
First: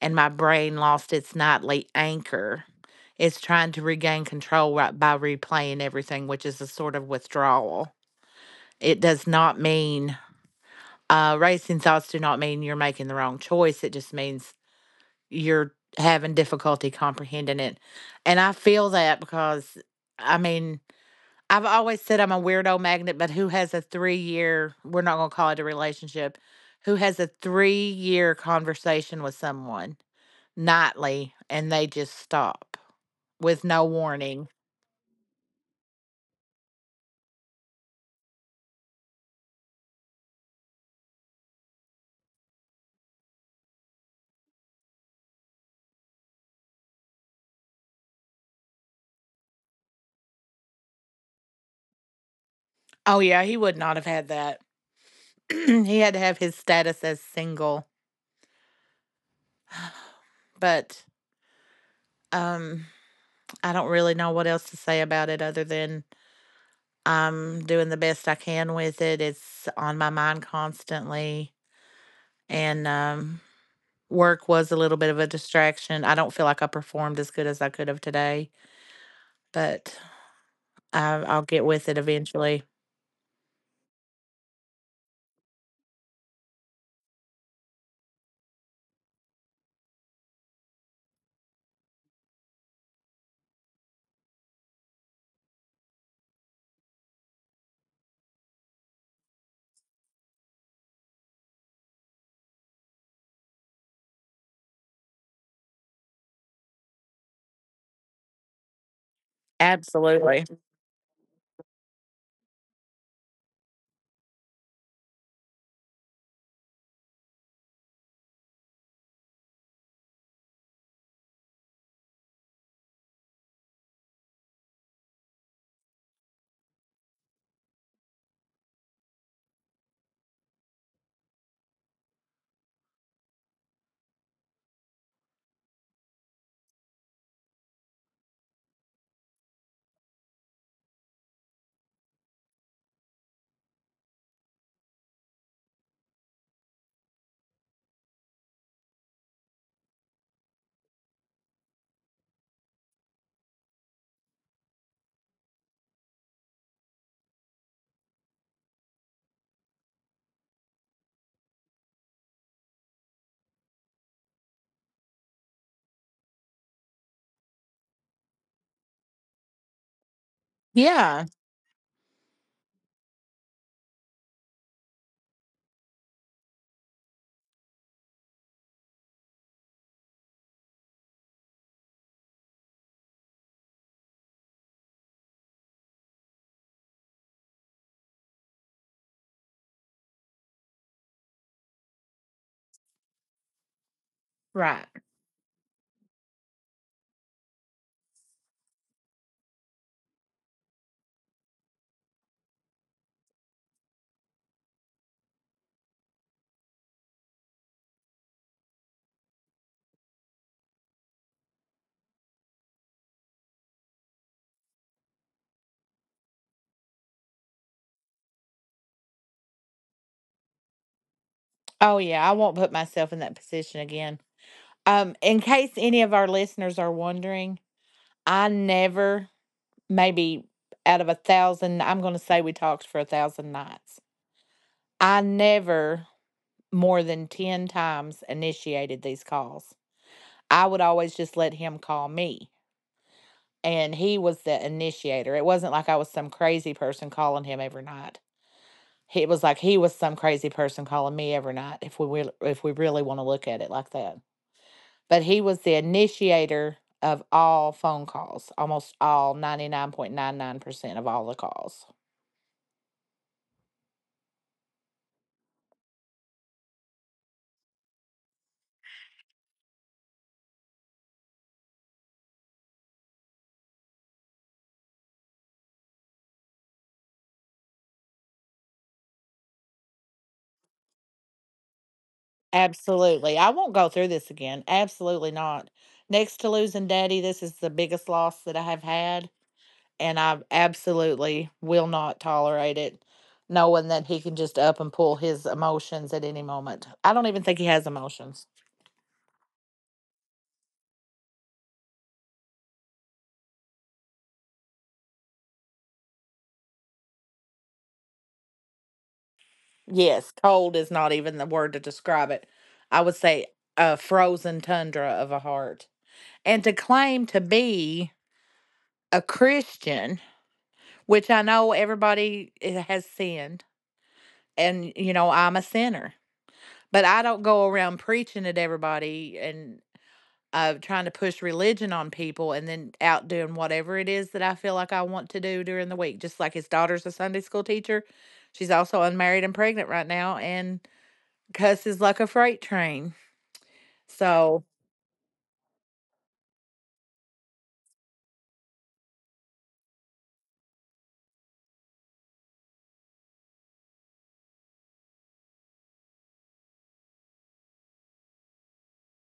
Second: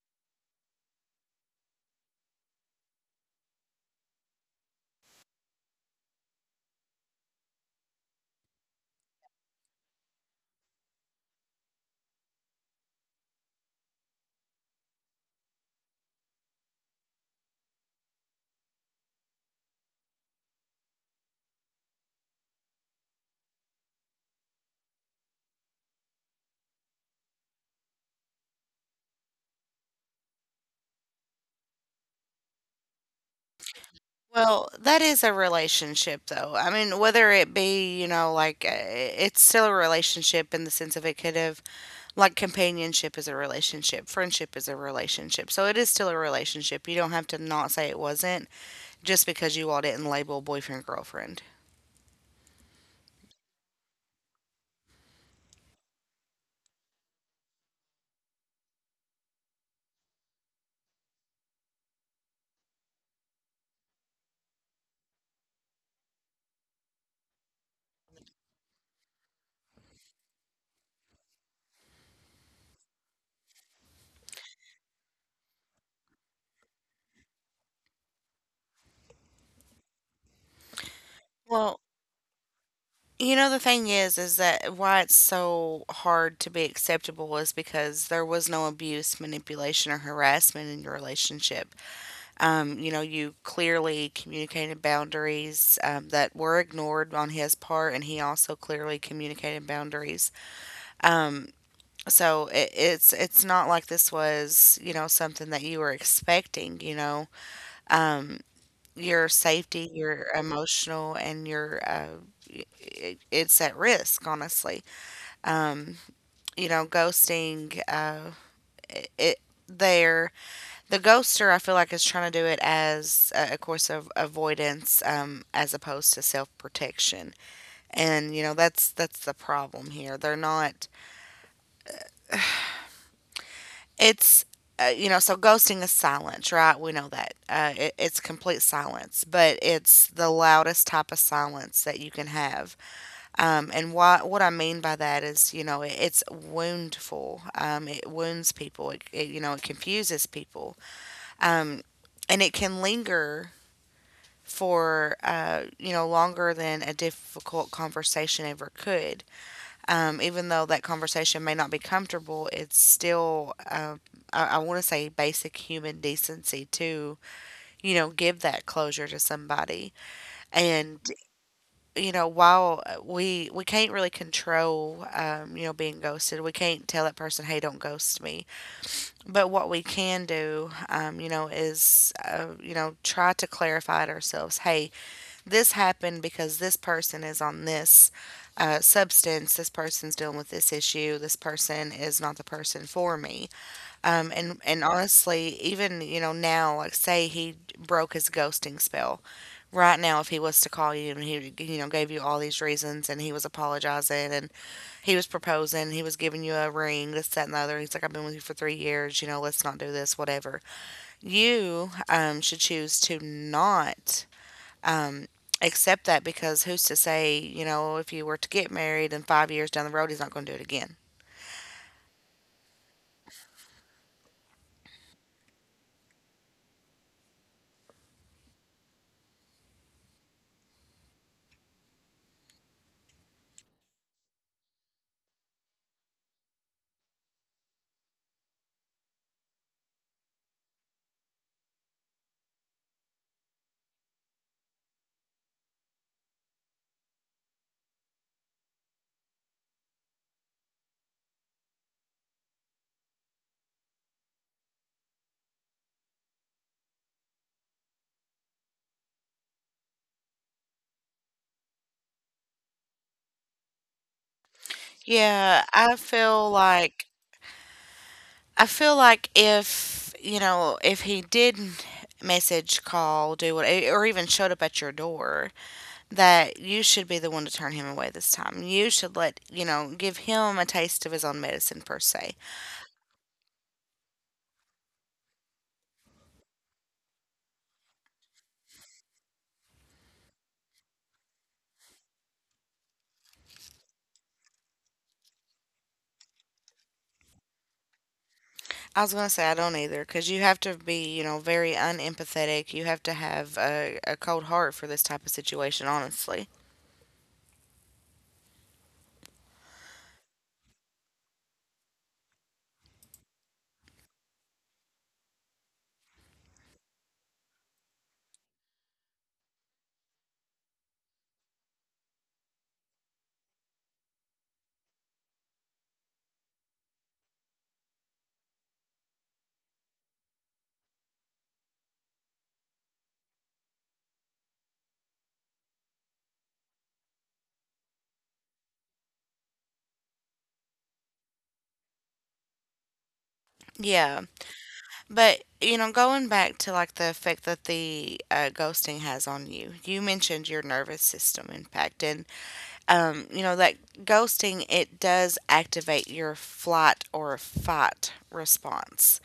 B: and my brain lost its nightly anchor. It's trying to regain control right by replaying everything, which is a sort of withdrawal. It does not mean racing thoughts do not mean you're making the wrong choice. It just means you're having difficulty comprehending it. And I feel that because I mean, I've always said I'm a weirdo magnet, but who has a 3 year, we're not going to call it a relationship, who has a 3 year conversation with someone nightly and they just stop with no warning.
A: Well, that is a relationship, though. I mean, whether it be, like, it's still a relationship in the sense of it could have, like, companionship is a relationship, friendship is a relationship. So it is still a relationship. You don't have to not say it wasn't just because you all didn't label boyfriend, girlfriend.
B: Oh yeah, he would not have had that. *clears throat* He had to have his status as single. But um I don't really know what else to say about it other than I'm doing the best I can with it. It's on my mind constantly, and work was a little bit of a distraction. I don't feel like I performed as good as I could have today, but I'll get
A: Well,
B: with it eventually.
A: the thing is that why it's so hard to be acceptable is because there was no abuse, manipulation, or harassment in your relationship. You clearly communicated boundaries that were ignored on his part, and he also clearly communicated boundaries. Um, so it's not like this was something that you were expecting. Um, your safety, your
B: Absolutely.
A: emotional, and your y- it's at risk. Honestly, um, ghosting it, it there the ghoster, I feel like, is trying to do it as a course of avoidance, as opposed to self protection, and that's the problem here. They're not. It's so ghosting is silence, right? We know that. It's complete silence, but it's the loudest type of silence that you can have. What I mean by that is, it's woundful. It wounds people. It confuses people. Um, and it can linger for longer than a difficult conversation ever could. Even though that conversation may not be comfortable, it's still, I want to say basic human decency to give that closure to somebody. And
B: Yeah,
A: while we can't really control being ghosted. We can't tell that person, "Hey, don't ghost me." But what we can do, is try to clarify it ourselves. "Hey, this happened because this person is on this substance. This person's dealing with this issue. This person is not the person for me." Um,
B: right.
A: and and honestly, even now, like, say he broke his ghosting spell. Right now, if he was to call you and he gave you all these reasons, and he was apologizing, and he was proposing, he was giving you a ring, this, that, and the other. He's like, "I've been with you for 3 years. You know, let's not do this," whatever. You should choose to not um, accept that, because who's to say, if you were to get married and 5 years down the road, he's not gonna do it again.
B: Oh yeah, I won't put myself in that position again. In case any of our listeners are wondering, I never, maybe out of a thousand, I'm going to say we talked for a thousand nights. I never more than 10 times initiated these calls. I would always just let him call me, and he was the initiator. It wasn't like I was some crazy person calling him every night. He- It was like he was some crazy person calling me every night. If we will, if we really want to look at it like that, but he was the initiator of all phone calls, almost all 99.99% of all the calls.
A: Yeah, I feel like if, if he did message, call, do what, or even showed up at your door, that you should be the one to turn him away this time. You should let, give him a taste of his own medicine, per se.
B: Absolutely. I won't go through this again. Absolutely not. Next to losing daddy, this is the biggest loss that I have had. And I absolutely will not tolerate it, knowing that he can just up and pull his emotions at any moment. I don't even think he has emotions.
A: I was gonna say I don't either, because you have to be, very unempathetic. You have to have a cold heart for this type of situation, honestly.
B: Yes, cold is not even the word to describe it. I would say a frozen tundra of a heart, and to claim to be a Christian, which I know everybody has sinned, and you know I'm a sinner, but I don't go around preaching at everybody and trying to push religion on people, and then out doing whatever it is that I feel like I want to do during the week. Just like his daughter's a Sunday school teacher, she's also unmarried and pregnant right now, and cusses like a freight train.
A: Yeah,
B: So,
A: but going back to, like, the effect that the ghosting has on you. You mentioned your nervous system impact, and you know that ghosting, it does activate your flight or fight response.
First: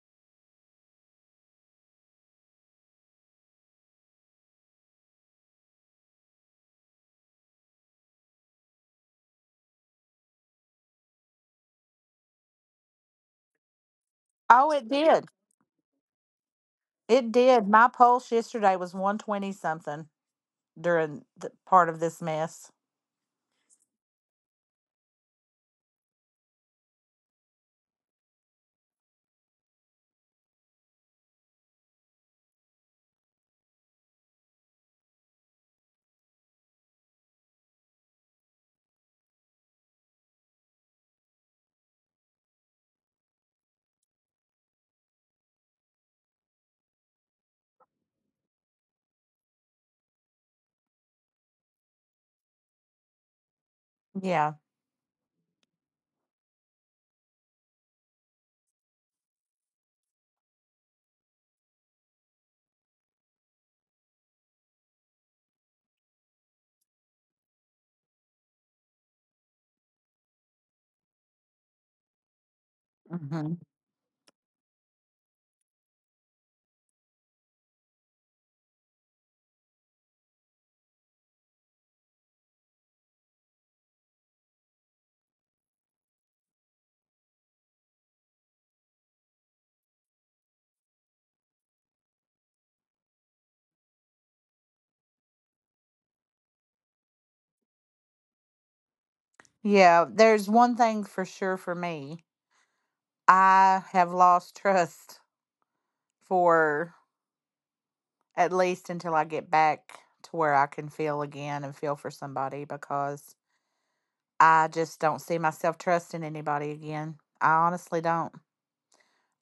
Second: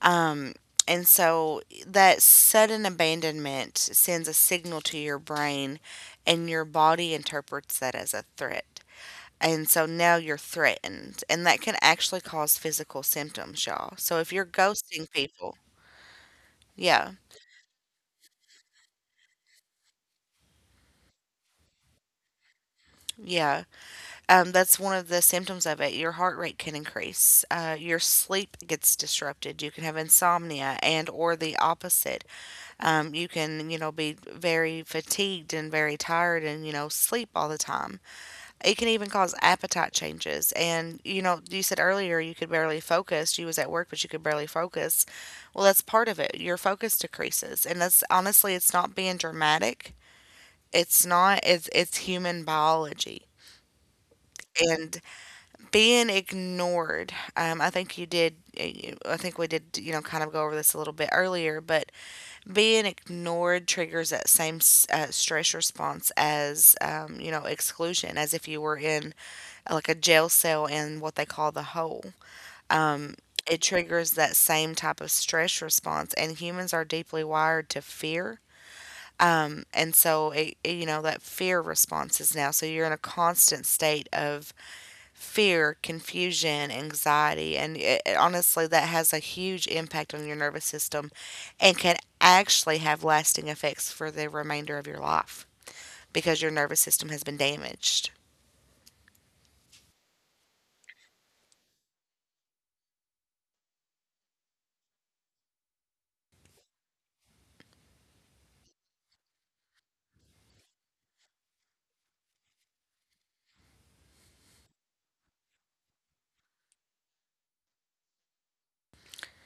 A: Um, and so that sudden abandonment sends a signal to your brain, and your body interprets that as a threat. And so now you're threatened, and that can actually cause physical symptoms, y'all. So if you're
B: oh, it
A: ghosting
B: did.
A: people, yeah,
B: It did. My pulse yesterday was 120 something, during the part of this mess.
A: yeah, that's one of the symptoms of it. Your heart rate can increase, your sleep gets disrupted. You can have insomnia and or the opposite. You can, be very fatigued and very tired and, sleep all the time. It can even cause appetite changes. And, you said earlier you could barely focus. You was at work, but you could barely focus. Well, that's part of it. Your focus decreases. And that's, honestly, it's not being dramatic. It's not, It's human biology.
B: Yeah.
A: And being ignored, I think we did, kind of go over this a little bit earlier, but being ignored triggers that same stress response as exclusion, as if you were in like a jail cell, in what they call the hole um,
B: hmm
A: it triggers that same type of stress response, and humans are deeply wired to fear, and so that fear response is now, so you're in a constant state of fear, confusion, anxiety, and honestly, that has a huge impact on your nervous system and can actually have lasting effects for the remainder of your life, because your nervous system has been damaged.
B: Yeah. There's one thing for sure for me. I have lost trust for, at least until I get back to where I can feel again and feel for somebody, because I just don't see myself trusting anybody again. I honestly don't.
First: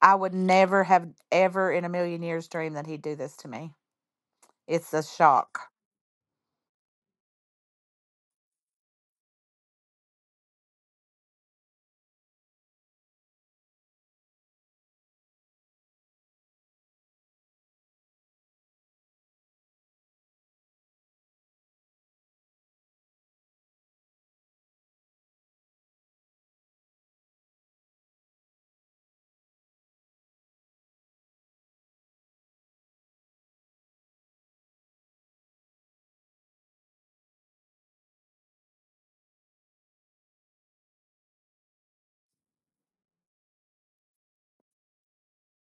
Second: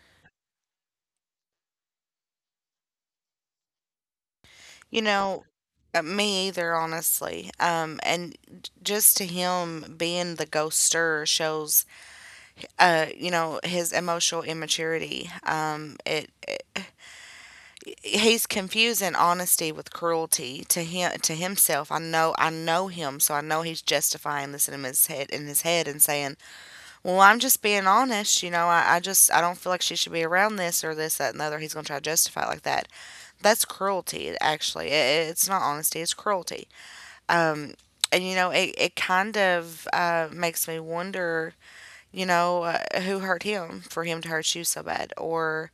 B: I would never have ever in a million years dreamed that he'd do this to me. It's
A: You
B: a
A: know,
B: shock.
A: Me either, honestly. Just to him being the ghoster shows, his emotional immaturity. It He's confusing honesty with cruelty to him, to himself. I know him, so I know he's justifying this in his head and saying, "Well, I'm just being honest. You know, I don't feel like she should be around this, or this, that, and the other." He's gonna try to justify it like that. That's cruelty. Actually, it's not honesty. It's cruelty. And it kind of makes me wonder. Who hurt him for him to hurt you so bad? Or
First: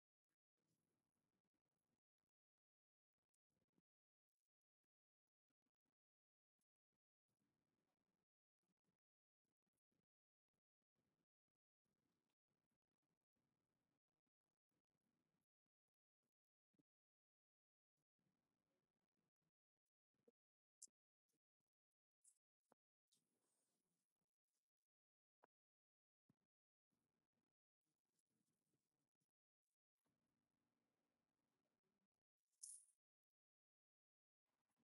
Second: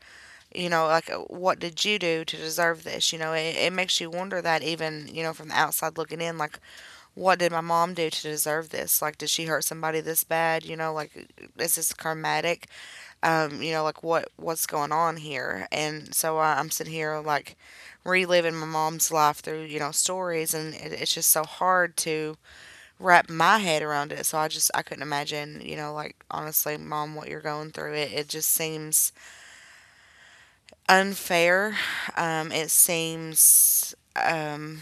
A: like, what did you do to deserve this? It makes you wonder that, even from the outside looking in, like, what did my mom do to deserve this? Like, did she hurt somebody this bad? Like, is this karmatic? Like, what's going on here? And so I'm sitting here, like, reliving my mom's life through stories, and it's just so hard to wrap my head around it. So i couldn't imagine, like, honestly, Mom, what you're going through, it just seems unfair. It seems.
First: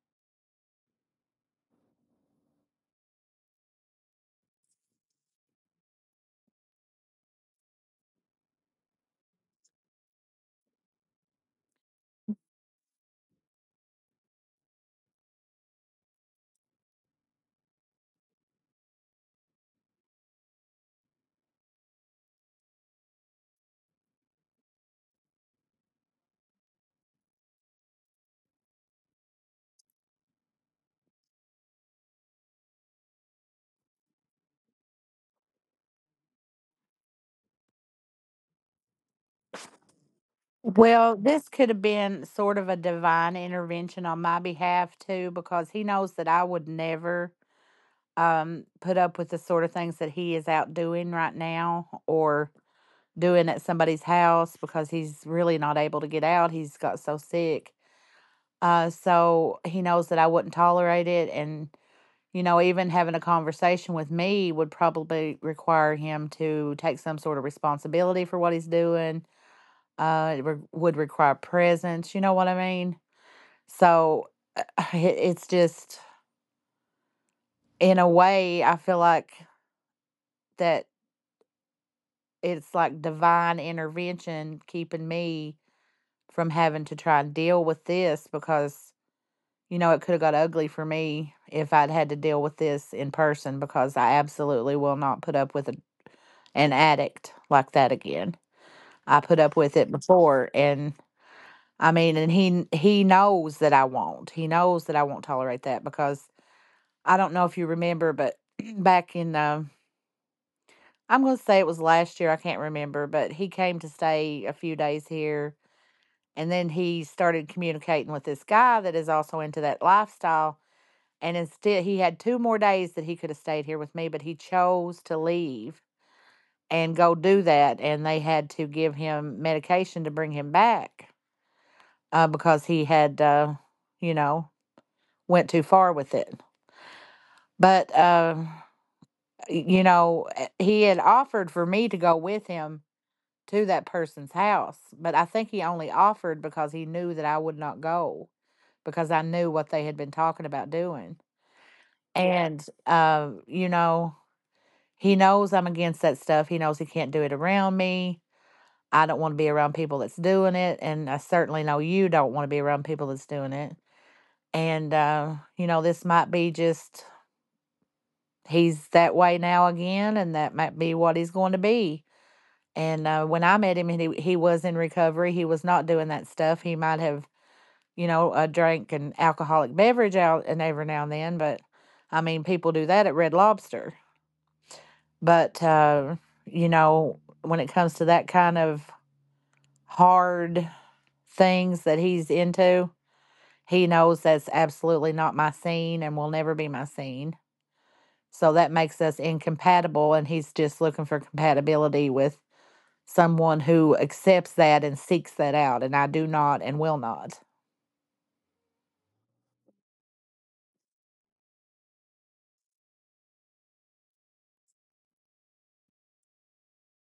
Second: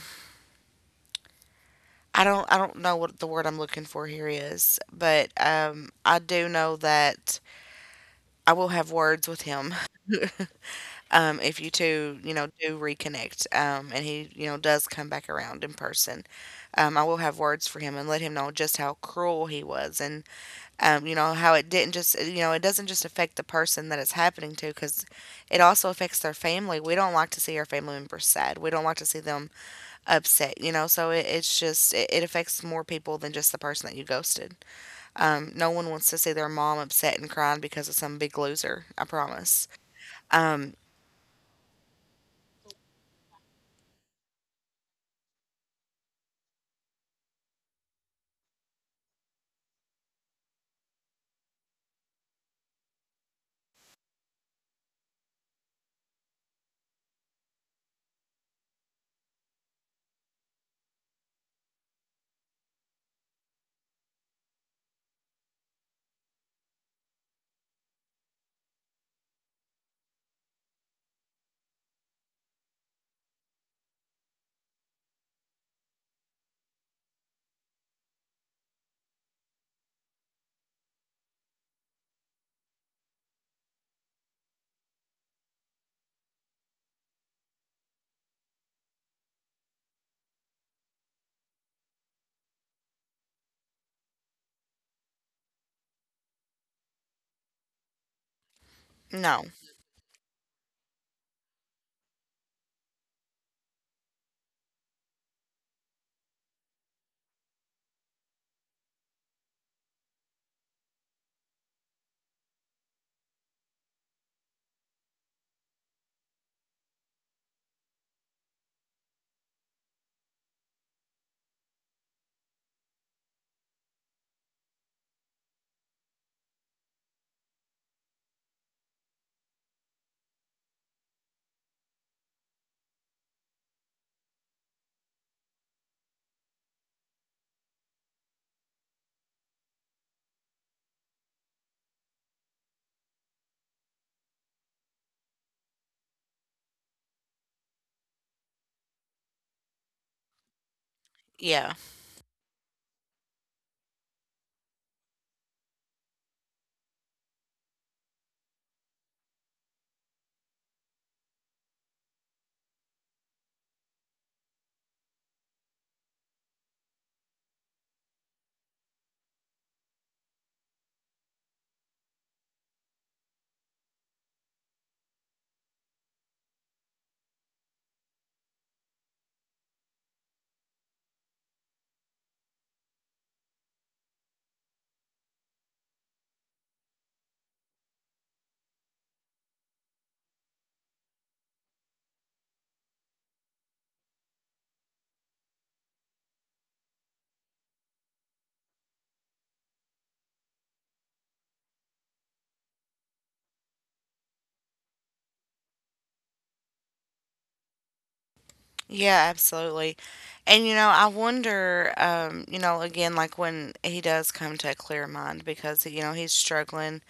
A: I don't know what the word I'm looking for here is, but I do know that I will have words with him. *laughs* If you two, do reconnect, and he, does come back around in person, I will have words for him and let him know just how cruel he was, and how it didn't just, it doesn't just affect the person that it's happening to, because it also affects their family. We don't like to see our family members sad. We don't like to see them upset, you know? So it affects more people than just the person that you ghosted. No one wants to see their mom upset and crying because of some big loser, I promise. Um,
B: Well, this could have been sort of a divine intervention on my behalf too, because he knows that I would never put up with the sort of things that he is out doing right now, or doing at somebody's house, because he's really not able to get out. He's got so sick. So he knows that I wouldn't tolerate it. And, you know, even having a conversation with me would probably require him to take some sort of responsibility for what he's doing. It would require presence. You know what I mean? So, uh, *sighs* it's just, in a way, I feel like that it's like divine intervention keeping me from having to try and deal with this, because, you know, it could have got ugly for me if I'd had to deal with this in person, because I absolutely will not put up with a, an addict like that again. I put
A: no.
B: up with it before, and I mean, and he knows that I won't. He knows that I won't tolerate that, because I don't know if you remember, but *clears throat* back in, I'm going to say it was last year. I can't remember, but he came to stay a few days here. And then he started communicating with this guy that is also into that lifestyle. And instead, he had two more days that he could have stayed here with me, but he chose to leave and go do that. And they had to give him medication to bring him back, because he had, you know, went too far with it. But you know, he had offered for me to go with him to that person's house, but I think he only offered because he knew that I would not go, because I knew what they had been talking about doing.
A: Yeah.
B: And, you know, he knows I'm against that stuff. He knows he can't do it around me. I don't want to be around people that's doing it. And I certainly know you don't want to be around people that's doing it. And, you know, this might be just, he's that way now again, and that might be what he's going to be. And, when I met him, he was in recovery. He was not doing that stuff. He might have, you know, drank an alcoholic beverage out and every now and then, but I mean, people do that at Red Lobster. But, you know, when it comes to that kind of hard things that he's into, he knows that's absolutely not my scene and will never be my scene. So that makes us incompatible, and he's just looking for compatibility with someone who accepts that and seeks that out. And I do not and will not.
A: Yeah, absolutely. And I wonder, again, like, when he does come to a clear mind, because he's struggling,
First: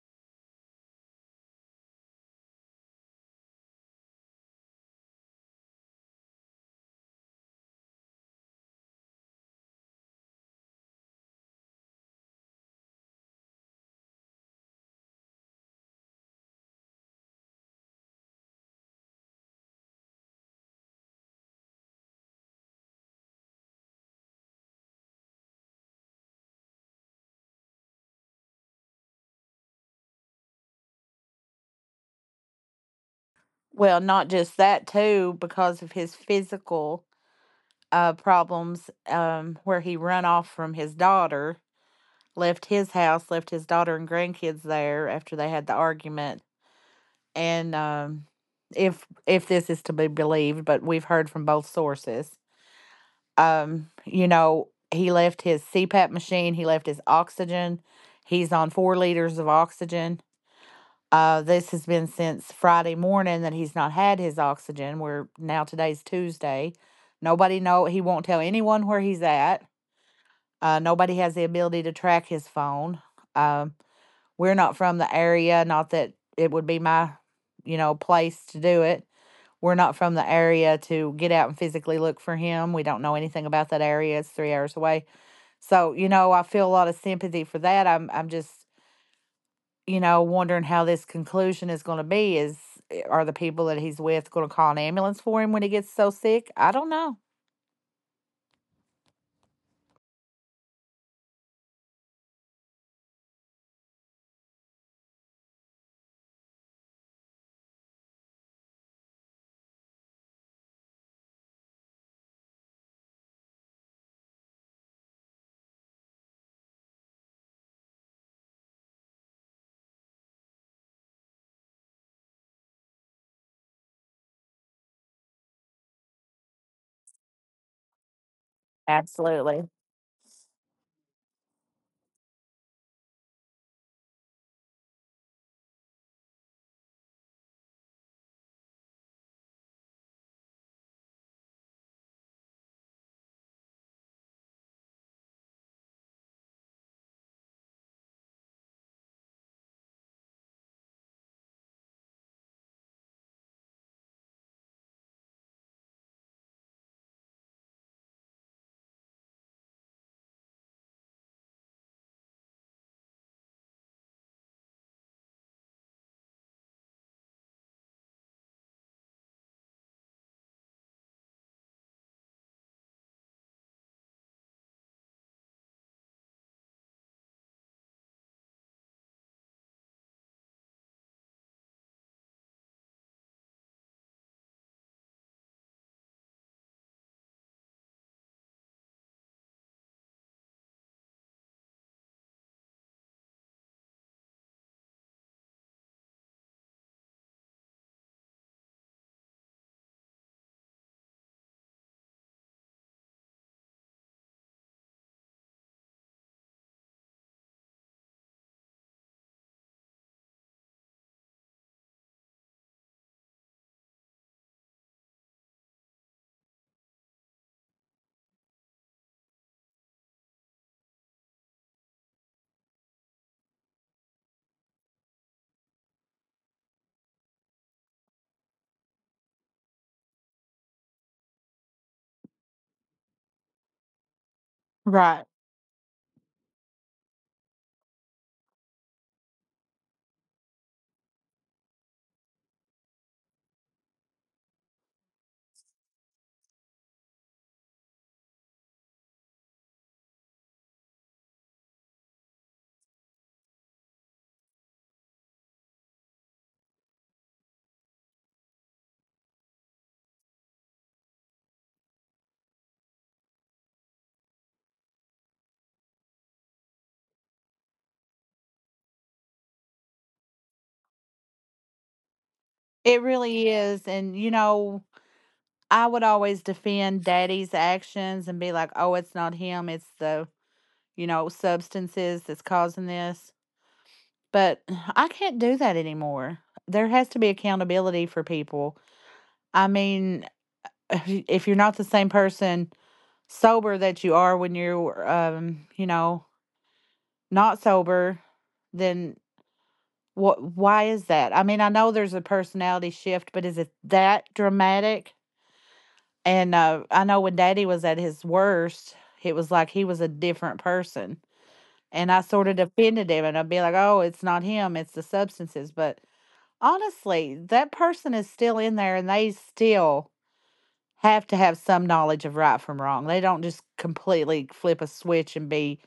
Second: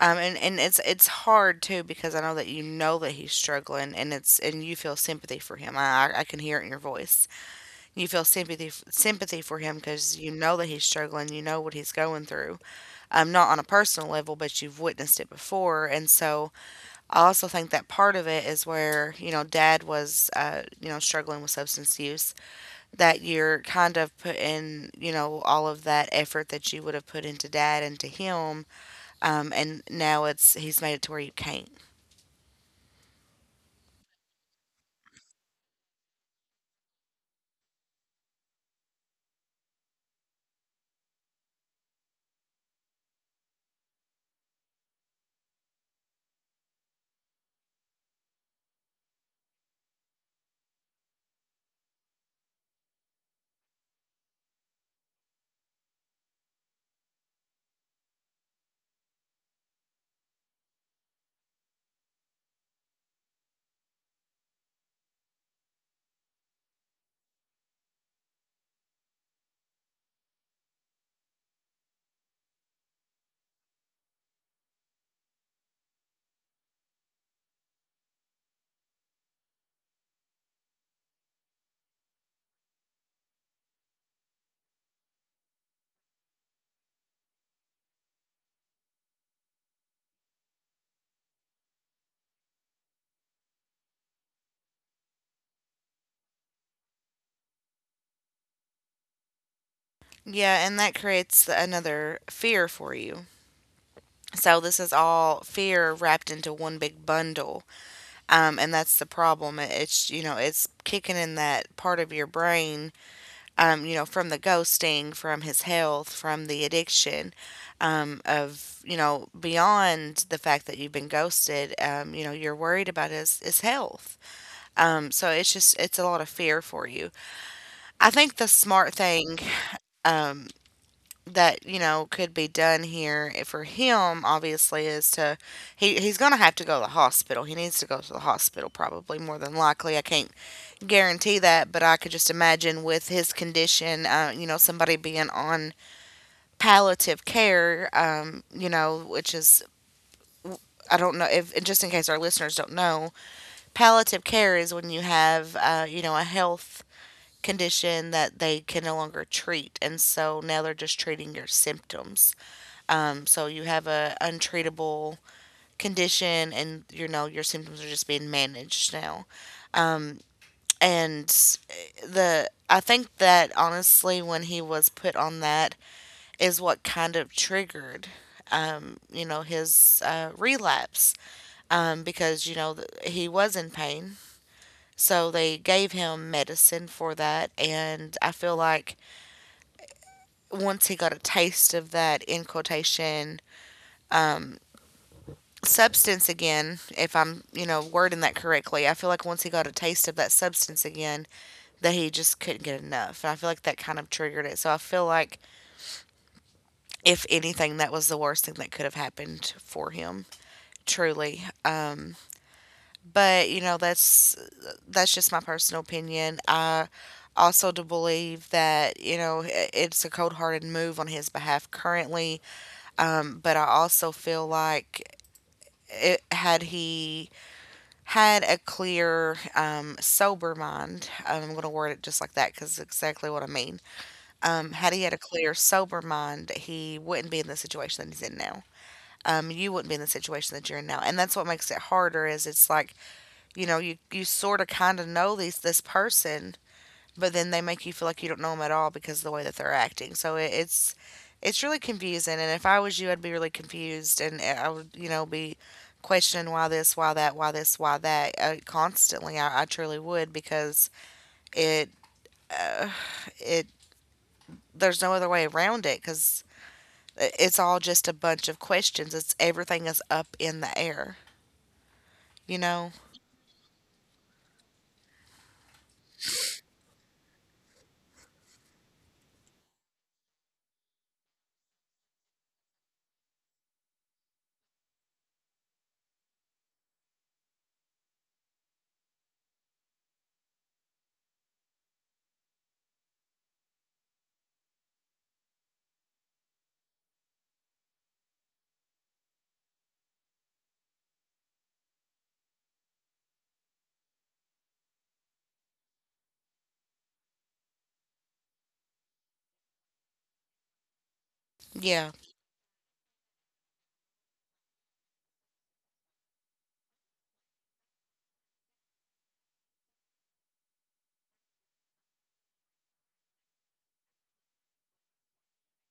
A: and it's hard too, because I know that you know that he's struggling, and it's and you feel sympathy for him. I can hear it in your voice. You feel sympathy for him because you know that he's struggling, you know what he's going through, not on a personal level, but you've witnessed it before, and so, I also think that part of it is where, you know, dad was, you know, struggling with substance use, that you're kind of putting, you know, all of that effort that you would have put into dad into him, and now it's he's made it to where you can't.
B: Well, not just that, too, because of his physical problems, where he run off from his daughter, left his house, left his daughter and grandkids there after they had the argument. And if this is to be believed, but we've heard from both sources, you know, he left his CPAP machine, he left his oxygen. He's on 4 liters of oxygen. This has been since Friday morning that he's not had his oxygen. We're now, today's Tuesday. Nobody know, he won't tell anyone where he's at. Nobody has the ability to track his phone. Um, we're not from the area. Not that it would be my, you know, place to do it. We're not from the area to get out and physically look for him. We don't know anything about that area. It's 3 hours away. So you know, I feel a lot of sympathy for that. I'm just, you know, wondering how this conclusion is going to be. Are the people that he's with going to call an ambulance for him when he gets so sick? I don't know.
A: Yeah, and that creates another fear for you. So, this is all fear wrapped into one big bundle. Um, and that's the problem. It's, you know, it's kicking in that part of your brain, you know, from the ghosting, from his health, from the addiction, of, you know, beyond the fact that you've been ghosted. You know, you're worried about his health. So it's just it's a lot of fear for you. I think the smart thing,
B: Absolutely.
A: um, that, you know, could be done here for him, obviously, is to he's gonna have to go to the hospital. He needs to go to the hospital, probably more than likely. I can't guarantee that, but I could just imagine with his condition, you know, somebody being on palliative care, you know, which is, I don't know if, and just in case our listeners don't know, palliative care is when you have, you know, a health condition that they can no longer treat, and so now they're just treating your symptoms. So you have a untreatable condition, and you know your symptoms are just being managed now. And the, I think that honestly when he was put on that is what kind of triggered, um, you know, his, relapse, um, because, you know, he was in pain, so they gave him medicine for that, and I feel like once he got a taste of that, in quotation, substance again, if I'm, you know, wording that correctly, I feel like once he got a taste of that substance again, that he just couldn't get enough. And I feel like that kind of triggered it. So I feel like, if anything, that was the worst thing that could have happened for him, truly. But you know, that's just my personal opinion. I also do believe that, you know, it's a cold-hearted move on his behalf currently. But I also feel like, it had he had a clear, sober mind. I'm going to word it just like that because it's exactly what I mean. Had he had a
B: Right.
A: clear, sober mind, he wouldn't be in the situation that he's in now. You wouldn't be in the situation that you're in now, and that's what makes it harder. Is, it's like, you know, you sort of kind of know these this person, but then they make you feel like you don't know them at all because of the way that they're acting. So it's really confusing. And if I was you, I'd be really confused, and I would, you know, be questioning why this, why that, why this, why that, constantly. I truly would, because it it there's no other way around it, because it's all just a bunch of questions. It's, everything is up in the air, you know.
B: It really is. And, you know, I would always defend daddy's actions and be like, oh, it's not him. It's the, you know, substances that's causing this. But *sighs* I can't do that anymore. There has to be accountability for people. I mean, *sighs* *laughs* if you're not the same person sober that you are when you're you know not sober, then what, why is that? I mean, I know there's a personality shift, but is it that dramatic? And uh, I know when daddy was at his worst, it was like he was a different person,
A: Yeah,
B: and I sort of defended him, and I'd be like, oh, it's not him, it's the substances. But honestly, that person is still in there, and they still have to have some knowledge of right from wrong. They don't just completely flip a switch and be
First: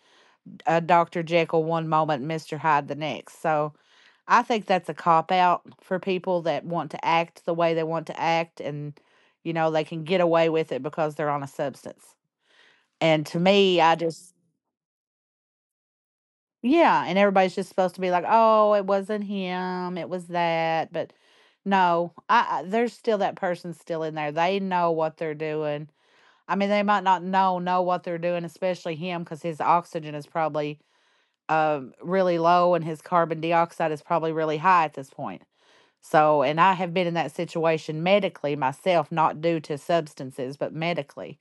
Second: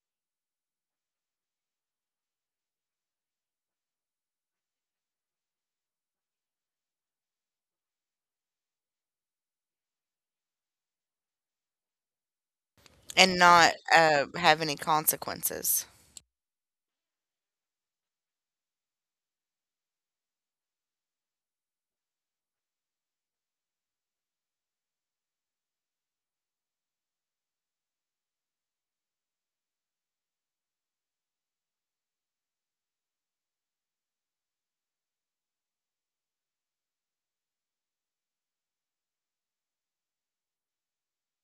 B: Dr. Jekyll one moment, Mr. Hyde the next. So I think that's a cop out for people that want to act the way they want to act, and, you know, they can get away with it because they're on a substance. And
A: and
B: to
A: not,
B: me, I just,
A: have any consequences.
B: yeah. And everybody's just supposed to be like, oh, it wasn't him, it was that. But no, I there's still that person still in there. They know what they're doing. I mean, they might not know know what they're doing, especially him, because his oxygen is probably really low and his carbon dioxide is probably really high at this point. So, and I have been in that situation medically myself, not due to substances, but medically.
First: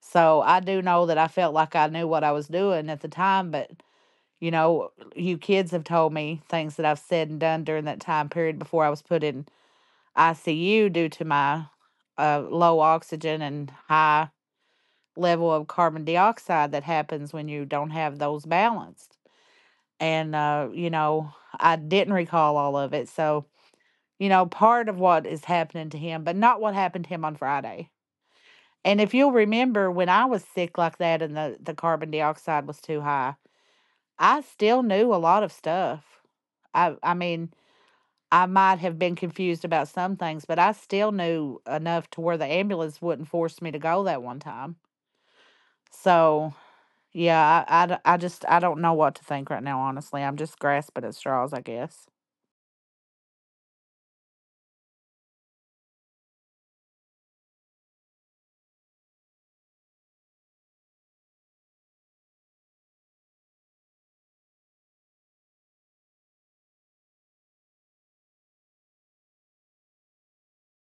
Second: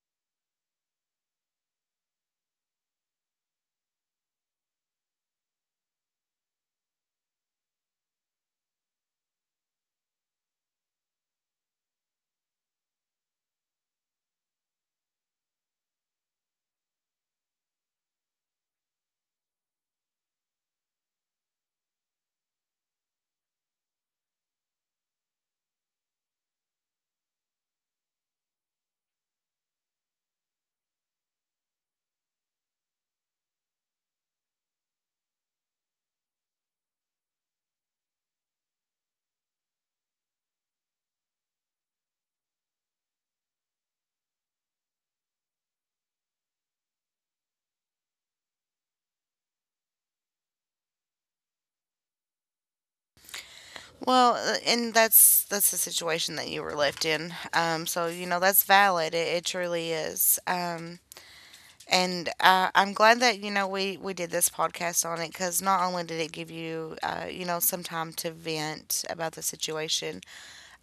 B: So I do know that I felt like I knew what I was doing at the time, but you know, you kids have told me things that I've said and done during that time period before I was put in ICU due to my low oxygen and high level of carbon dioxide that happens when you don't have those balanced. And, you know, I didn't recall all of it. So, you know, part of what is happening to him, but not what happened to him on Friday. And if you'll remember, when I was sick like that and the carbon dioxide was too high, I still knew a lot of stuff. I mean, I might have been confused about some things, but I still knew enough to where the ambulance wouldn't force me to go that one time. So, yeah, I just I don't know what to think right now, honestly. I'm just grasping at straws, I guess.
A: Well, and that's the situation that you were left in. So you know that's valid. It truly is. And, I'm glad that, you know, we did this podcast on it, because not only did it give you, you know, some time to vent about the situation,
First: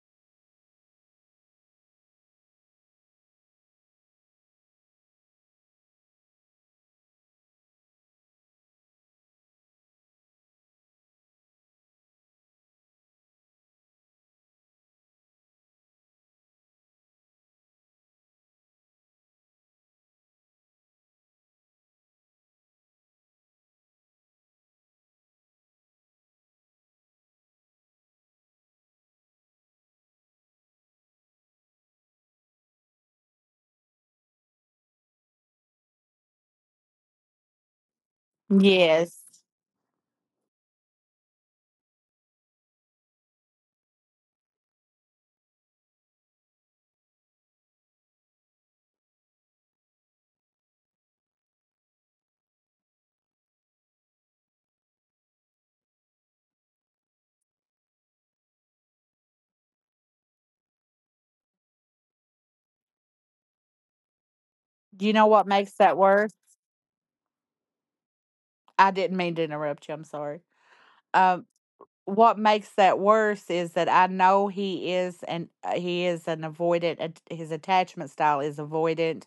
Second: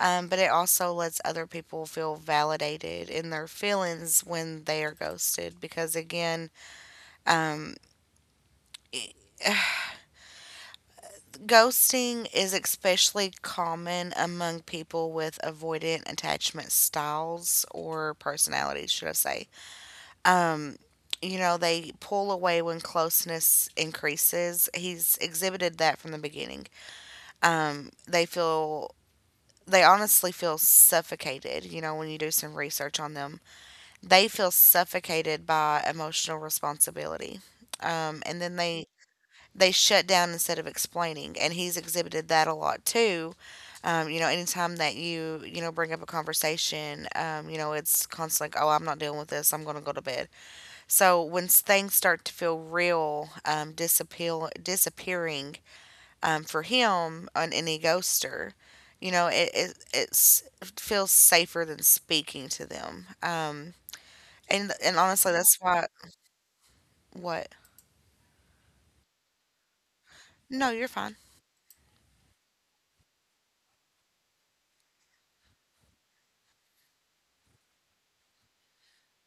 A: but it also lets other people feel validated in their feelings when they are ghosted. Because again, um, ghosting is especially common among people with avoidant attachment styles, or personalities, should I say. You know, they pull away when closeness increases. He's exhibited that from the beginning. Um, they feel. They honestly feel suffocated, you know, when you do some research on them. They feel suffocated by emotional responsibility. And then they
B: Yes.
A: they shut down instead of explaining. And he's exhibited that a lot too. You know, anytime that you know, bring up a conversation, you know, it's constantly like, oh, I'm not dealing with this. I'm going to go to bed. So when things start to feel real, disappearing, for him, on any ghoster, you know, it feels safer than speaking to them. And
B: You know
A: honestly,
B: what
A: that's
B: makes
A: why—
B: that worse?
A: what?
B: I didn't mean to interrupt you. I'm sorry.
A: No, you're fine.
B: Um, what makes that worse is that I know he is, and he is an avoidant. His attachment style is avoidant.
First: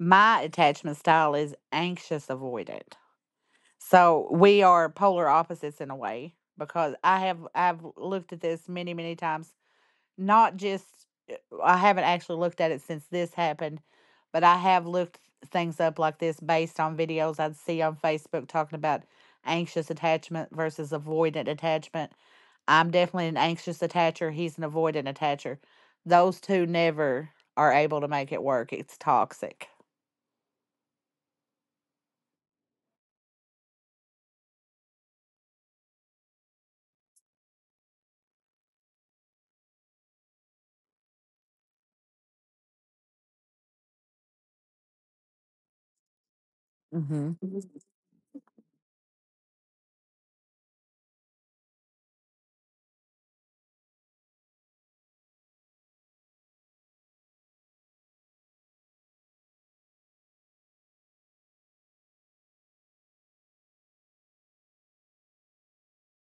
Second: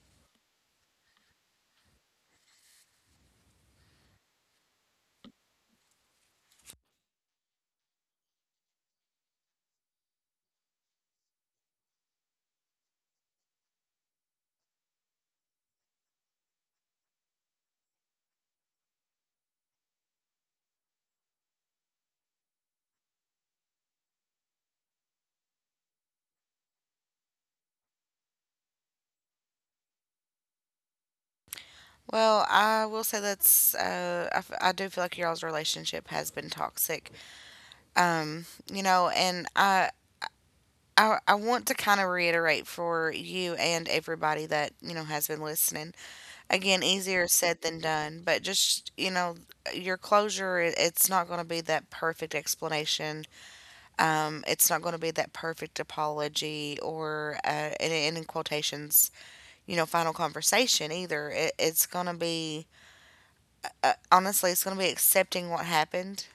B: My attachment style is anxious avoidant. So we are polar opposites in a way, because I've looked at this many many times. Not just well, I haven't actually looked at it since this happened, but I have looked things up like this based on videos I'd see on Facebook talking about anxious attachment versus avoidant attachment. I'm definitely an anxious attacher, he's an avoidant attacher. Those two never are able to make it work. It's toxic.
A: Well, I will say that's, I do feel like y'all's relationship has been toxic. Um, you know, and I want to kind of reiterate for you and everybody that, you know, has been listening. Again, easier
B: Hmm
A: said than done, but just, you know, your closure, it's not going to be that perfect explanation. It's not going to be that perfect apology or, and in quotations, you know, final conversation either. It's going to be, honestly, it's going to be accepting what happened,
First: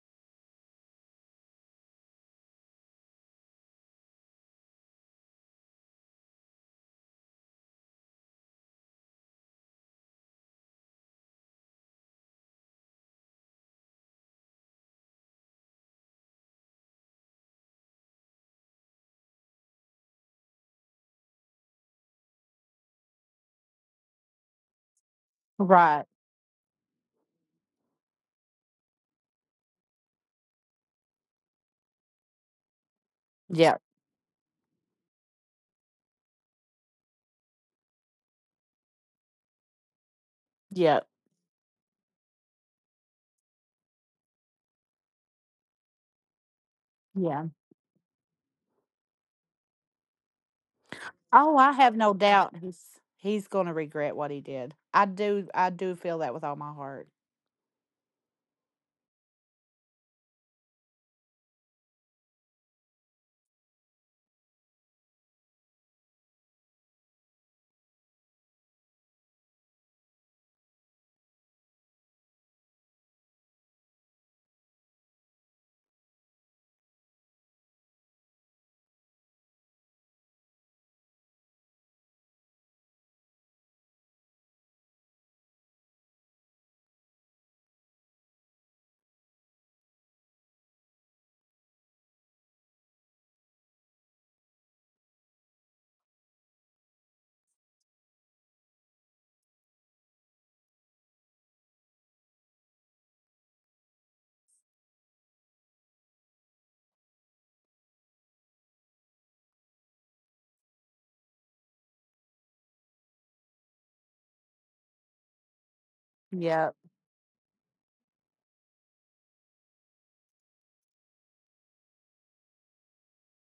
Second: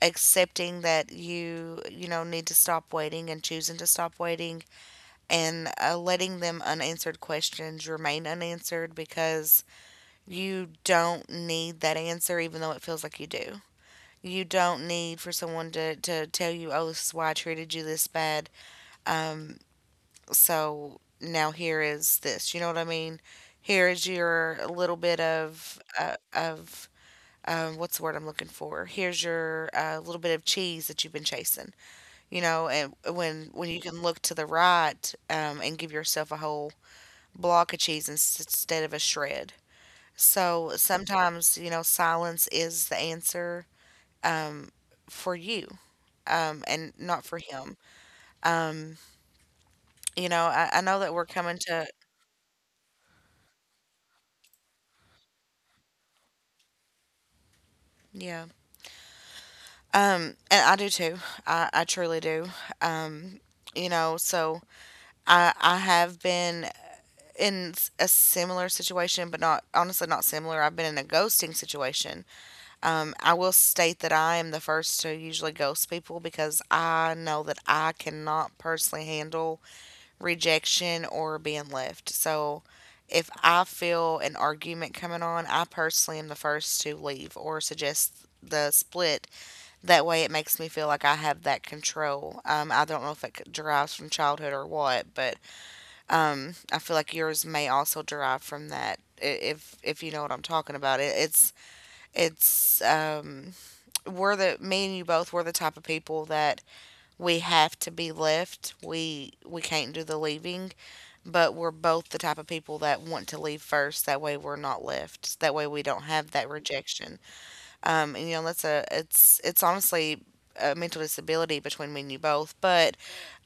A: accepting that you know, need to stop waiting and choosing to stop waiting, and, letting them unanswered questions remain unanswered, because you don't need that answer, even though it feels like you do. You don't need for someone to tell you, oh, this is why I treated you this bad. Um, so now here is this. You know what I mean? Here is your little bit of,
B: Right.
A: of, what's the word I'm looking for? Here's your, little bit of cheese that you've been chasing, you know, and when you
B: Yep.
A: can look to the right, and give yourself a whole block of cheese, instead of a shred. So
B: Yep.
A: sometimes, you know, silence is the answer, um, for you, and not for
B: Yeah.
A: him. You know, I know that we're
B: Oh,
A: coming
B: I
A: to,
B: have no doubt he's gonna regret what he did. I do feel that with all my heart.
A: yeah. And I do too. I truly do. Um, you know, so I have been in, a similar situation, but not, honestly not similar. I've been in a ghosting situation. I will state that I am the first to usually ghost people because I know that I cannot personally handle rejection or being left. So if I feel an argument coming on, I personally am the first to leave or suggest the split. That way, it makes me feel like I have that control. I don't know if derives from childhood or what, but I feel like yours may also derive from that, if you know what I'm talking about. It's it's um, we're the me and you both, we're the type of people that we have to be left. We can't do the leaving, but we're both the type of people that want to leave first. That way we're not left. That way we don't have that
B: Yep.
A: rejection. And you know, that's a, it's honestly a mental disability between me and you both. But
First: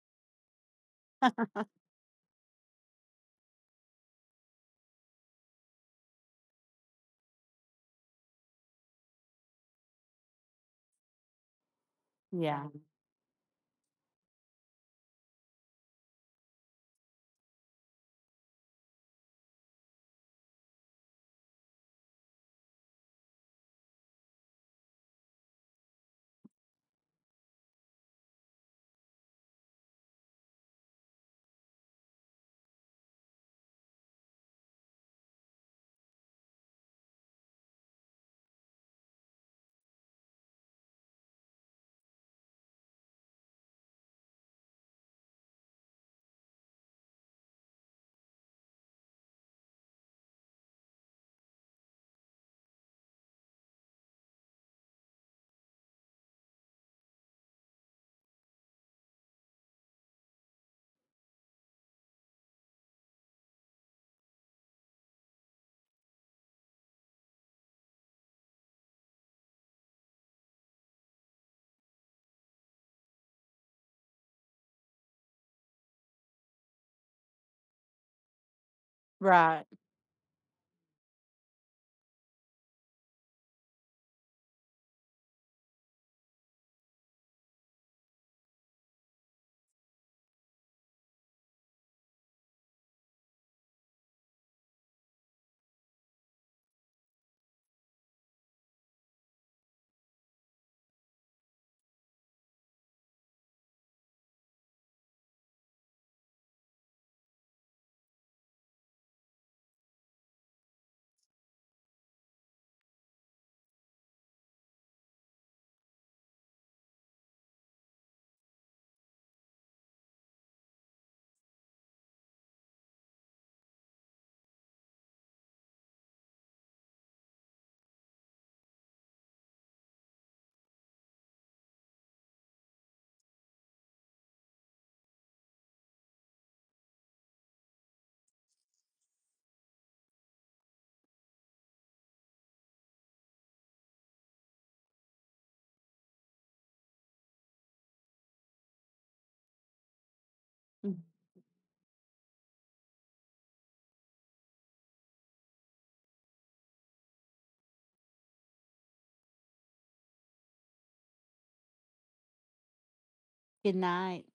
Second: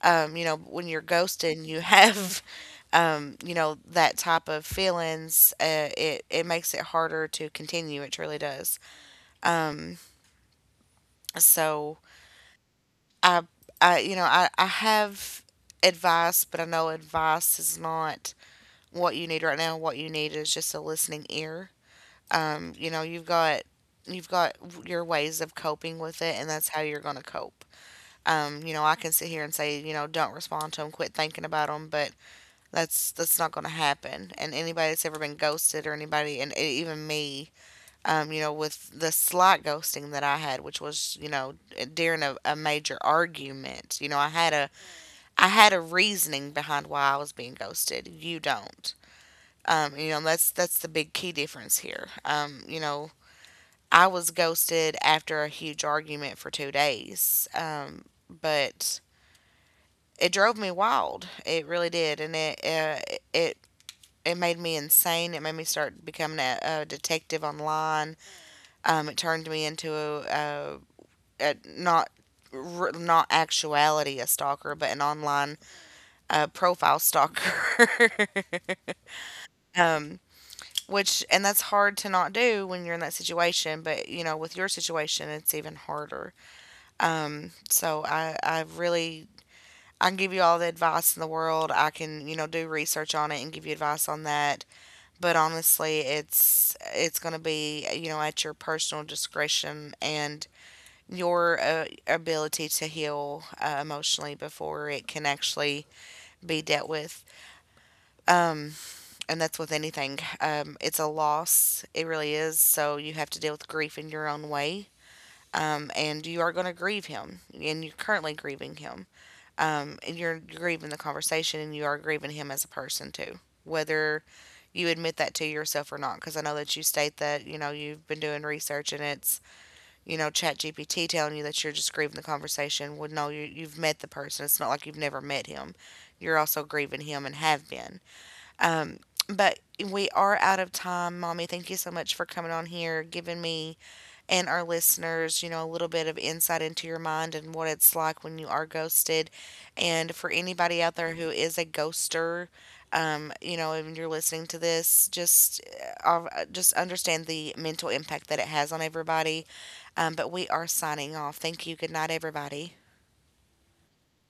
A: you know, when you're ghosted, you have *laughs* you know, that type of feelings. It makes it harder to continue. It truly does. So
B: Yeah,
A: I I you know I have advice, but I know advice is not what you need right now. What you need is just a listening ear. You know, you've got your ways of coping with it, and that's how you're going to cope. You know, I can sit here and say, you know, don't respond to them, quit thinking about them, but that's not going to happen. And anybody that's ever been ghosted, or anybody, and even me, you know, with the slight ghosting that I had, which was, you know, during a major argument, you know, I had a reasoning behind why I was being ghosted. You don't. You know, that's the big key difference here. You know, I was ghosted after a huge argument for 2 days. But it drove me wild. It really did, and it, it it made me insane. It made me start becoming a detective online. It turned me into a, not actuality a stalker, but an online, profile stalker.
B: right.
A: *laughs* Um, which, and that's hard to not do when you're in that situation. But you know, with your situation, it's even harder. So I really, I can give you all the advice in the world. I can, you know, do research on it and give you advice on that. But honestly, it's going to be, you know, at your personal discretion and your, ability to heal, emotionally before it can actually be dealt with. And that's with anything. It's a loss. It really is. So you have to deal with grief in your own way. And you are going to grieve him, and you're currently grieving him. Um, and you're grieving the conversation, and you are grieving him as a person too, whether you admit that to yourself or not, because I know that you state that, you know, you've been doing research and it's, you know, chat gpt telling you that you're just grieving the conversation. Well, no, you've met the person. It's not like you've never met him. You're also grieving him, and have been, um, but we are out of time, mommy. Thank you so much for coming on here, giving me and our listeners, you know, a little bit of insight into your mind and what it's like when you are ghosted. And for anybody
B: Mm.
A: out there who is a ghoster, you know, and you're listening to this, just, just understand the mental impact that it has on everybody. But we are signing off. Thank you. Good night, everybody.
B: Good night.